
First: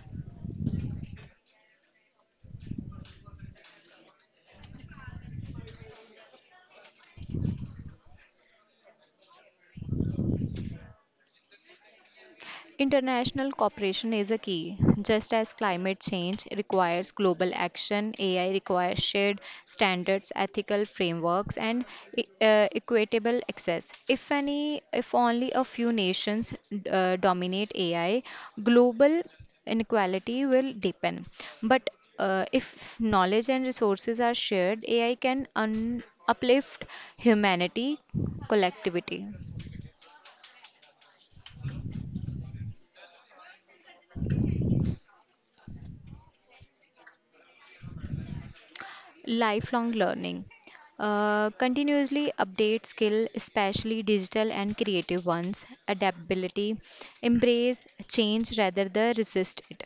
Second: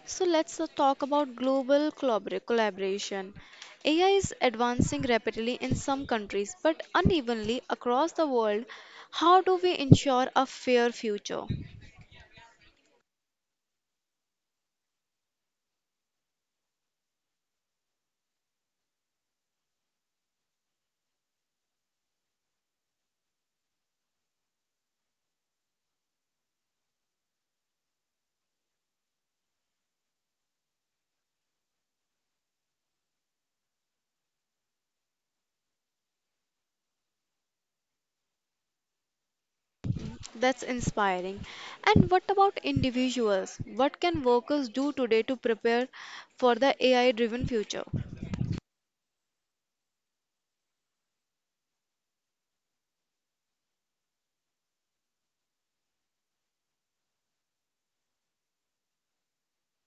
S1: So let's uh, talk about global collabor- collaboration. A I is advancing rapidly in some countries, but unevenly across the world. How do we ensure a fair future?
S2: International cooperation is a key. Just as climate change requires global action, A I requires shared standards, ethical frameworks, and e- uh, equitable access. If any, if only a few nations uh, dominate A I, global inequality will deepen. But uh, if knowledge and resources are shared, A I can un- uplift humanity collectivity.
S1: That's inspiring. And what about individuals? What can workers do today to prepare for the A I driven future?
S2: Lifelong learning, uh, continuously update skill, especially digital and creative ones. Adaptability, embrace change rather than resist it.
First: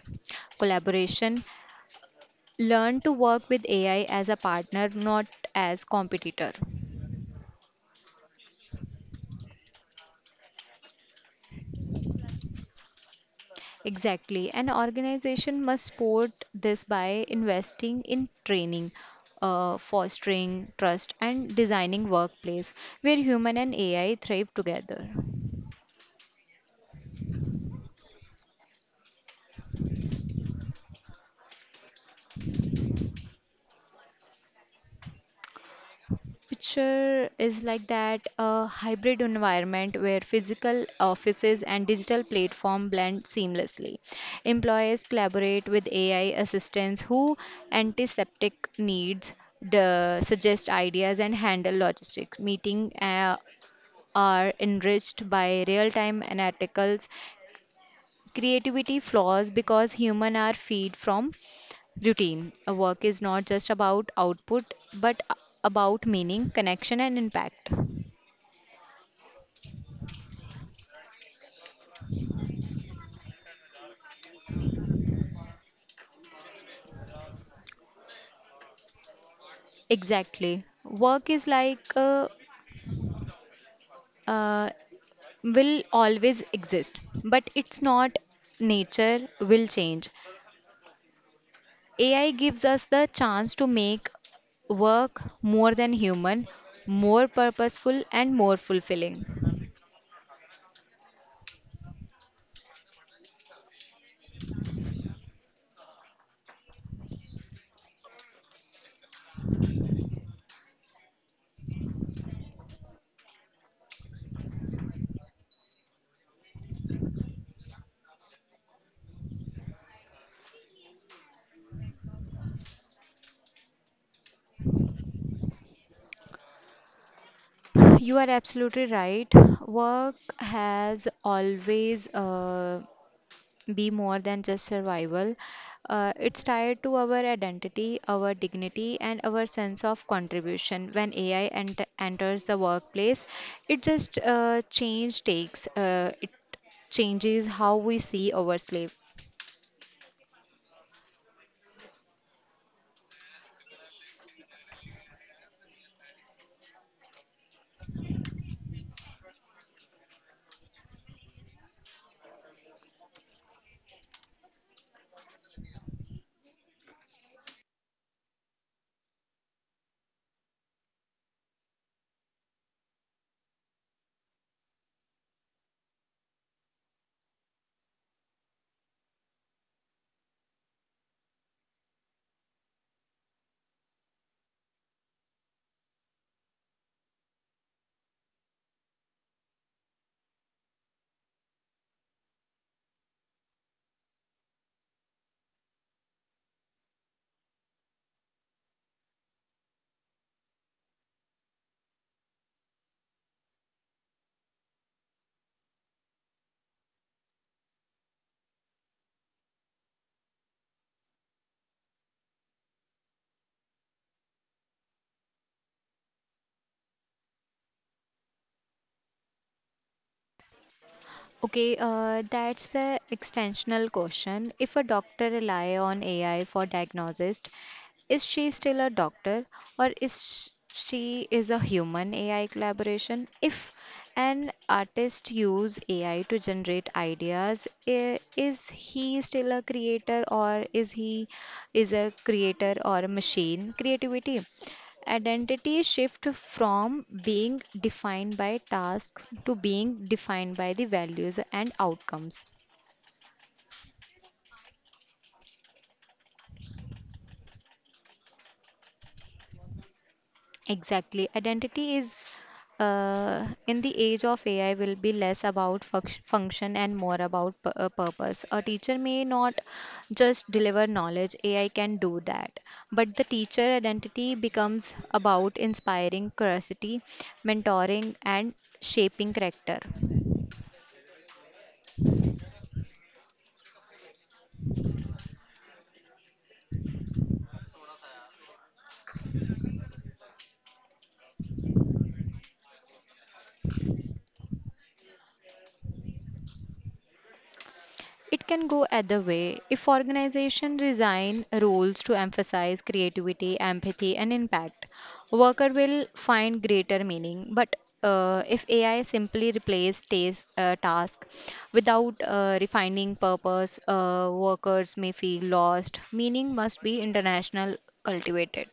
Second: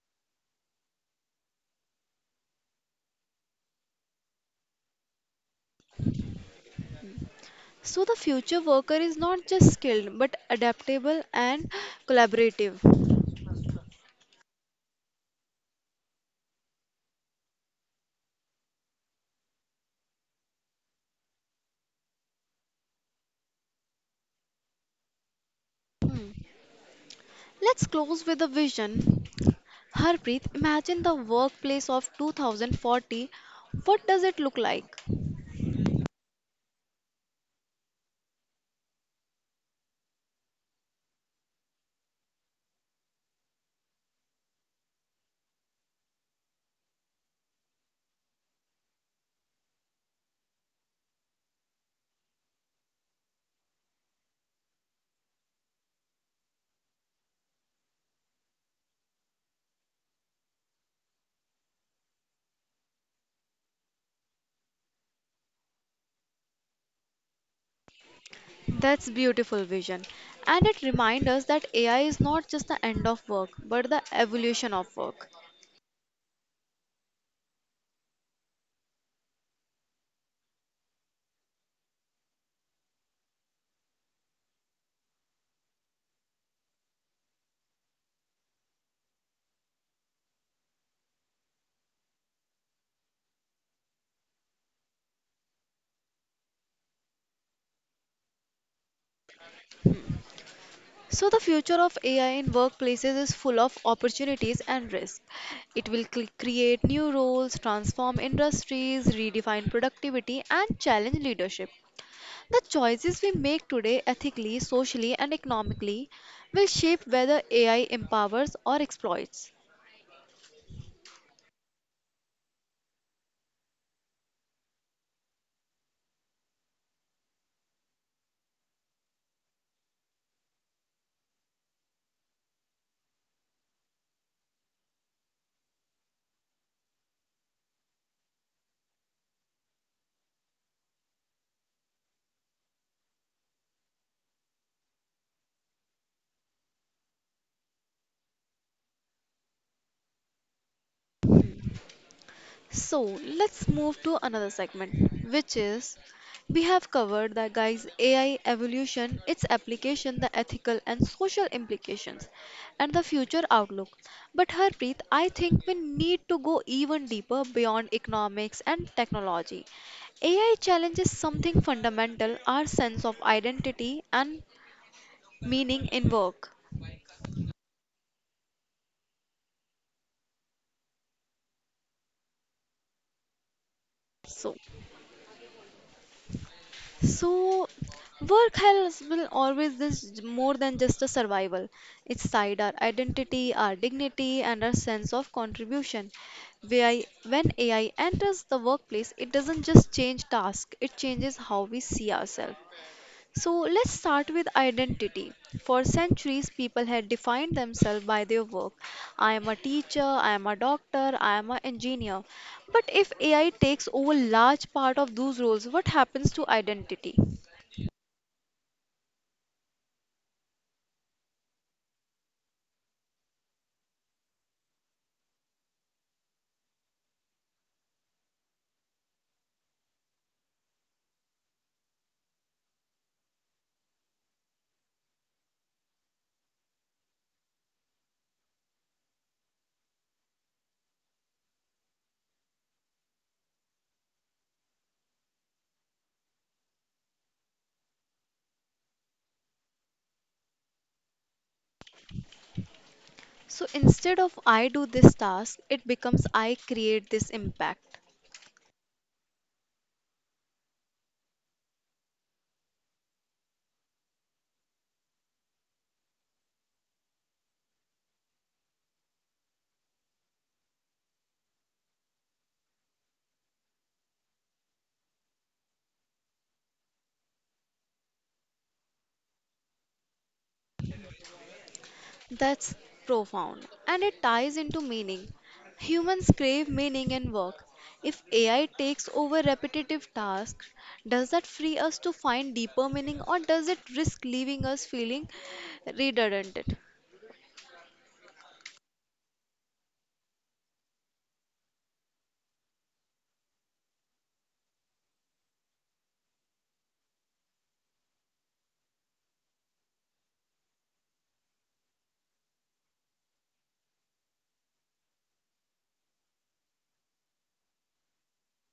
S2: Collaboration, learn to work with ai as a partner, not as competitor.
S1: So, the future worker is not just skilled but adaptable and collaborative.
S2: Exactly, an organization must support this by investing in training, uh, fostering trust and designing workplace where human and ai thrive together.
S1: Hmm. Let's close with a vision. Harpreet, imagine the workplace of two thousand forty. What does it look like?
S2: Future is like that a hybrid environment where physical offices and digital platform blend seamlessly. Employers collaborate with A I assistants who antiseptic needs, the, suggest ideas and handle logistics. Meeting uh, are enriched by real-time analyticals. Creativity flaws because human are feed from routine. A work is not just about output but a- about meaning, connection and impact.
S1: That's beautiful vision. And it reminds us that A I is not just the end of work, but the evolution of work.
S2: Exactly. Work is like uh, uh, will always exist, but it's not nature will change. A I gives us the chance to make work more than human, more purposeful and more fulfilling.
S1: So, the future of A I in workplaces is full of opportunities and risks. It will cl- create new roles, transform industries, redefine productivity, and challenge leadership. The choices we make today, ethically, socially, and economically, will shape whether A I empowers or exploits.
S2: You are absolutely right. Work has always uh, be more than just survival. Uh, it's tied to our identity, our dignity, and our sense of contribution. When A I ent- enters the workplace, it just uh, change takes. Uh, it changes how we see our slave.
S1: So let's move to another segment, which is we have covered the guys A I evolution, its application, the ethical and social implications, and the future outlook. But Harpreet, I think we need to go even deeper beyond economics and technology. A I challenges something fundamental, our sense of identity and meaning in work. So so, work has will always this more than just a survival. It's side our identity, our dignity, and our sense of contribution. A I, when A I enters the workplace, it doesn't just change tasks; it changes how we see ourselves. So let's start with identity. For centuries, people had defined themselves by their work. I am a teacher, I am a doctor, I am an engineer. But if A I takes over large part of those roles, what happens to identity?
S2: Okay, uh, that's the extensional question. If a doctor rely on A I for diagnosis, is she still a doctor or is she is a human A I collaboration? If an artist use A I to generate ideas, i- is he still a creator or is he is a creator or a machine? Creativity. Identity shift from being defined by task to being defined by the values and outcomes.
S1: So instead of I do this task, it becomes I create this impact.
S2: Exactly. Identity is uh, in the age of A I will be less about func- function and more about pu- uh, purpose. A teacher may not just deliver knowledge, A I can do that. But the teacher identity becomes about inspiring curiosity, mentoring, and shaping character.
S1: That's profound and it ties into meaning. Humans crave meaning in work. If A I takes over repetitive tasks, does that free us to find deeper meaning or does it risk leaving us feeling redundant?
S2: It can go either way. If organizations design roles to emphasize creativity, empathy, and impact, worker will find greater meaning. But uh, if A I simply replaces tas- uh, task without uh, refining purpose, uh, workers may feel lost. Meaning must be international cultivated.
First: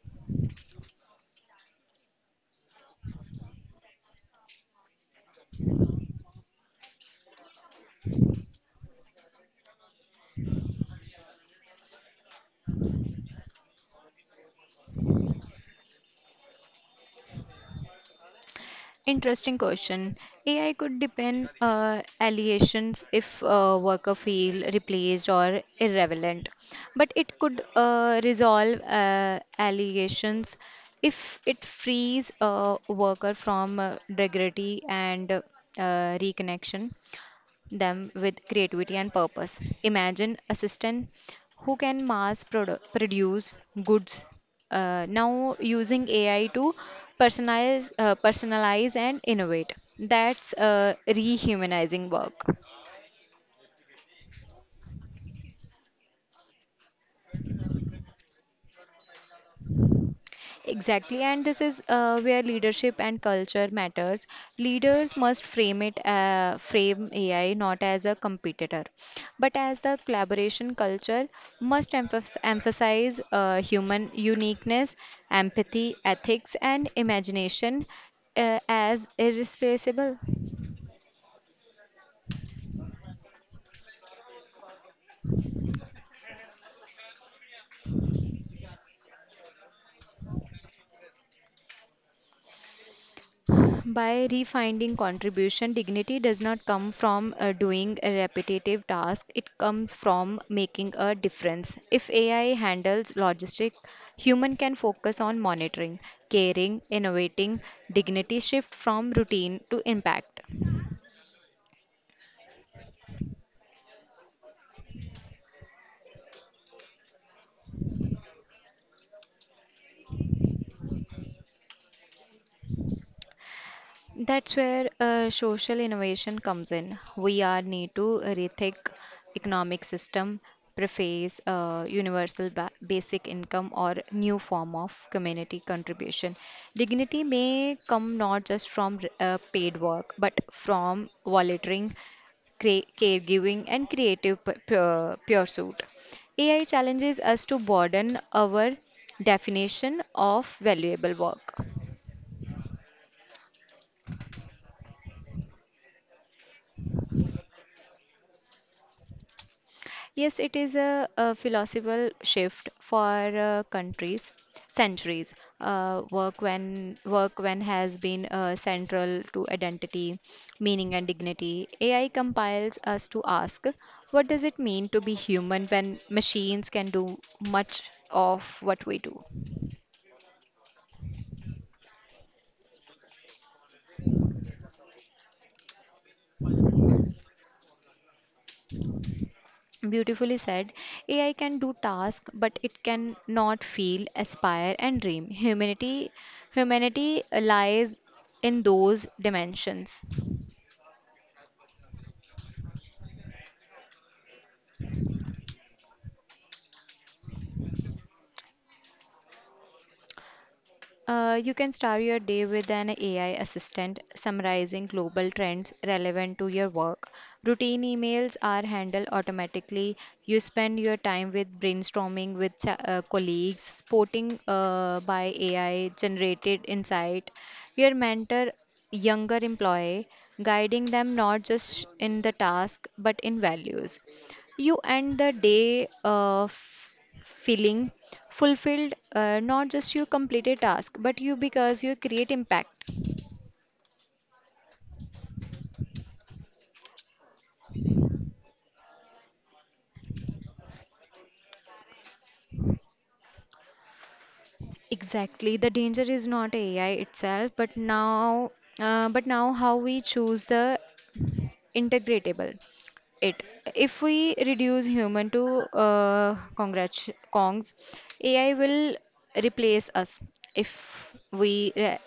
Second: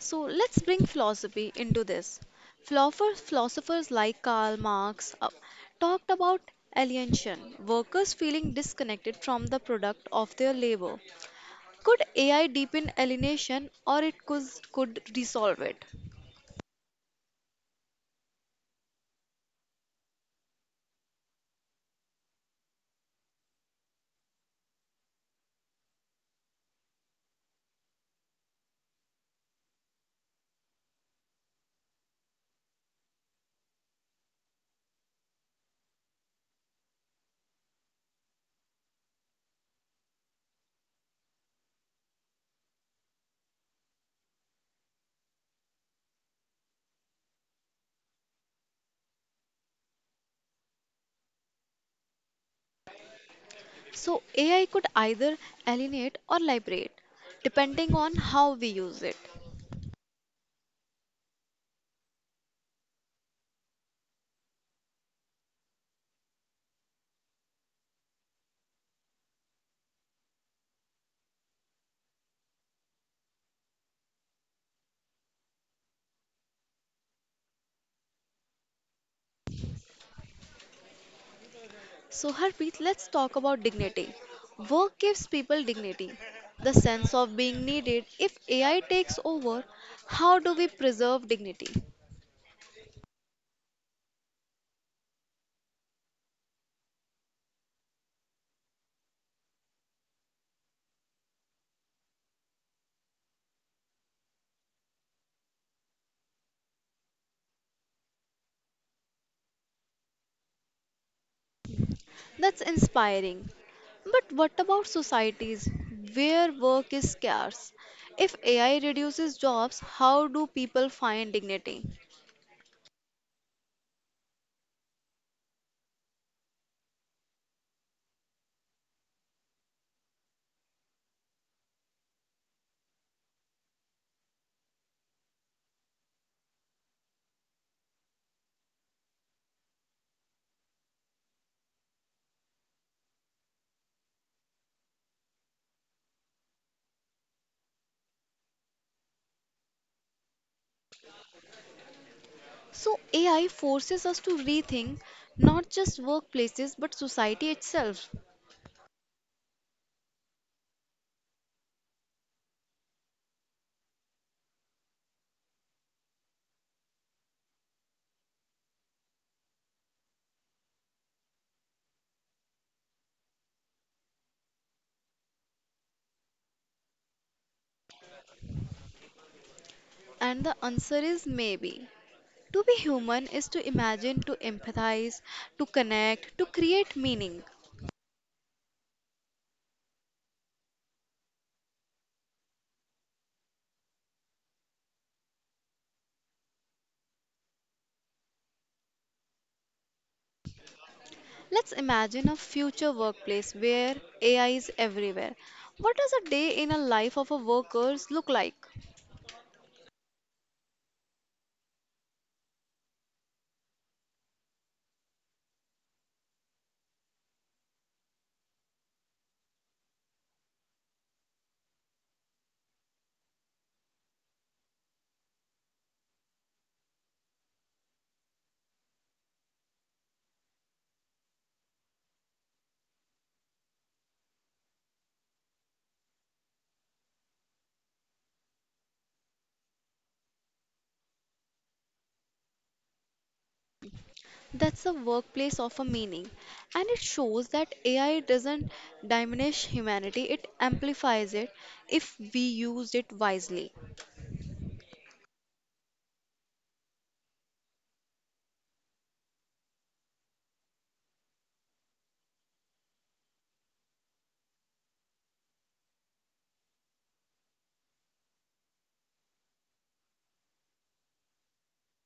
S1: So let's bring philosophy into this. Philosophers, philosophers like Karl Marx uh, talked about alienation, workers feeling disconnected from the product of their labor. Could A I deepen alienation or it could, could resolve it?
S2: Interesting question. A I could depend uh, allegations if uh, worker feel replaced or irrelevant, but it could uh, resolve uh, allegations if it frees a worker from uh, dignity and uh, reconnection them with creativity and purpose. Imagine assistant who can mass produ- produce goods uh, now using A I to personalize, uh, personalize and innovate. That's uh, rehumanizing work.
S1: So A I could either alienate or liberate, depending on how we use it.
S2: Exactly, and this is uh, where leadership and culture matters. Leaders must frame it, uh, frame A I not as a competitor, but as the collaboration culture must emphas- emphasize uh, human uniqueness, empathy, ethics, and imagination uh, as irreplaceable.
S1: So, Harpreet, let's talk about dignity. Work gives people dignity, the sense of being needed. If A I takes over, how do we preserve dignity?
S2: By refining contribution, dignity does not come from uh, doing a repetitive task. It comes from making a difference. If ai handles logistic, human can focus on monitoring, caring, innovating. Dignity shift from routine to impact.
S1: That's inspiring. But what about societies where work is scarce? If A I reduces jobs, how do people find dignity?
S2: That's where uh, social innovation comes in. We are need to rethink economic system, preface uh, universal ba- basic income or new form of community contribution. Dignity may come not just from uh, paid work, but from volunteering, cre- caregiving, and creative p- pu- pursuit. A I challenges us to broaden our definition of valuable work.
S1: So, A I forces us to rethink not just workplaces but society itself.
S2: Yes, it is a, a philosophical shift for uh, countries, centuries. Uh, work when work when has been uh, central to identity, meaning, and dignity. A I compiles us to ask, what does it mean to be human when machines can do much of what we do?
S1: And the answer is maybe. To be human is to imagine, to empathize, to connect, to create meaning.
S2: Beautifully said. A I can do tasks, but it can not feel, aspire, and dream. Humanity, humanity lies in those dimensions.
S1: Let's imagine a future workplace where A I is everywhere. What does a day in a life of a workers look like?
S2: Uh, you can start your day with an A I assistant summarizing global trends relevant to your work. Routine emails are handled automatically. You spend your time with brainstorming with cha- uh, colleagues, supporting uh, by A I generated insight. Your mentor, younger employee, guiding them not just in the task but in values. You end the day. Uh, feeling fulfilled, uh, not just you complete a task but you because you create impact.
S1: That's a workplace of a meaning. And it shows that A I doesn't diminish humanity, it amplifies it if we use it wisely.
S2: Exactly, the danger is not ai itself but now uh, but now how we choose the integratable it. If we reduce human to uh, congrats, kongs, ai will replace us. If we re-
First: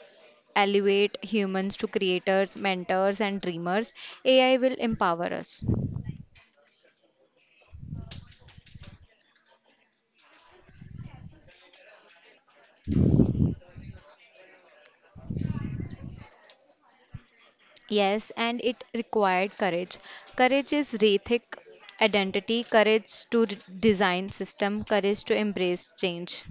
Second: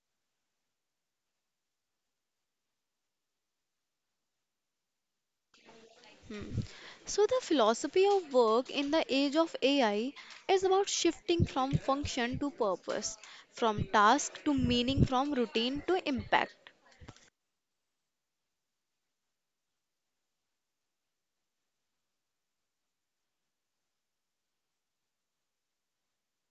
S2: elevate humans to creators, mentors and dreamers, ai will empower us.
S1: So, the philosophy of work in the age of A I is about shifting from function to purpose, from task to meaning, from routine to impact.
S2: Yes, and it required courage. Courage is rethink identity, courage to d- design system, courage to embrace change.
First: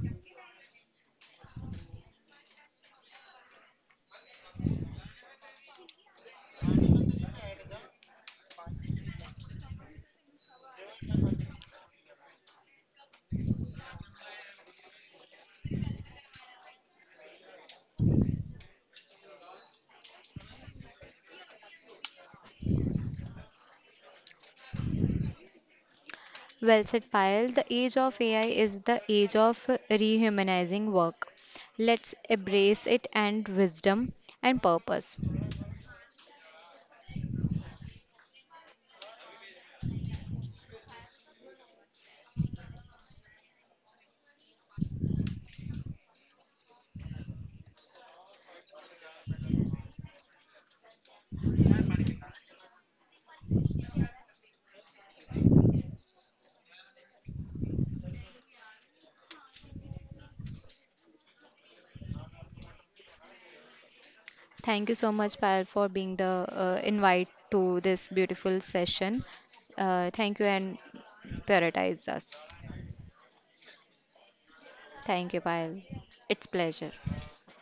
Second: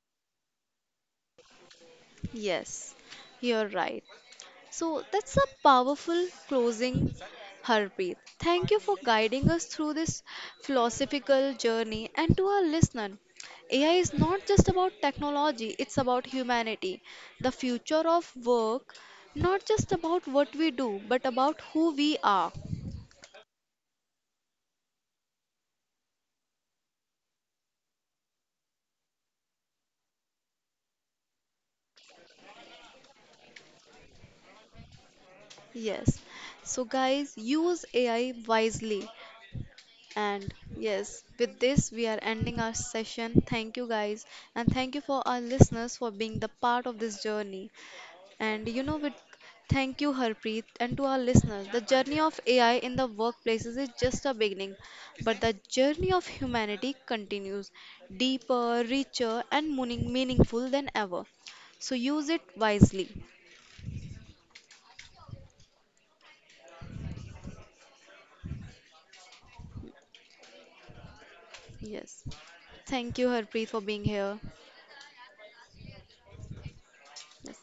S1: Yes, you're right. So that's a powerful closing, Harpreet. Thank you for guiding us through this philosophical journey. And to our listener, A I is not just about technology, it's about humanity, the future of work, not just about what we do, but about who we are.
S2: Well said, Payal. The age of A I is the age of rehumanizing work. Let's embrace it and wisdom and purpose.
S1: Yes. So, guys, use A I wisely. And yes, with this, we are ending our session. Thank you, guys, and thank you for our listeners for being the part of this journey. And you know, with thank you, Harpreet, and to our listeners, the journey of A I in the workplaces is just a beginning, but the journey of humanity continues, deeper, richer, and meaning- meaningful than ever. So use it wisely.
S2: Thank you so much, Payal, for being the uh, invite to this beautiful session. Uh, thank you and prioritize
S1: Yes.
S2: us.
S1: Thank you, Harpreet, for being here.
S2: Thank you, Payal. It's pleasure.
S1: Yes.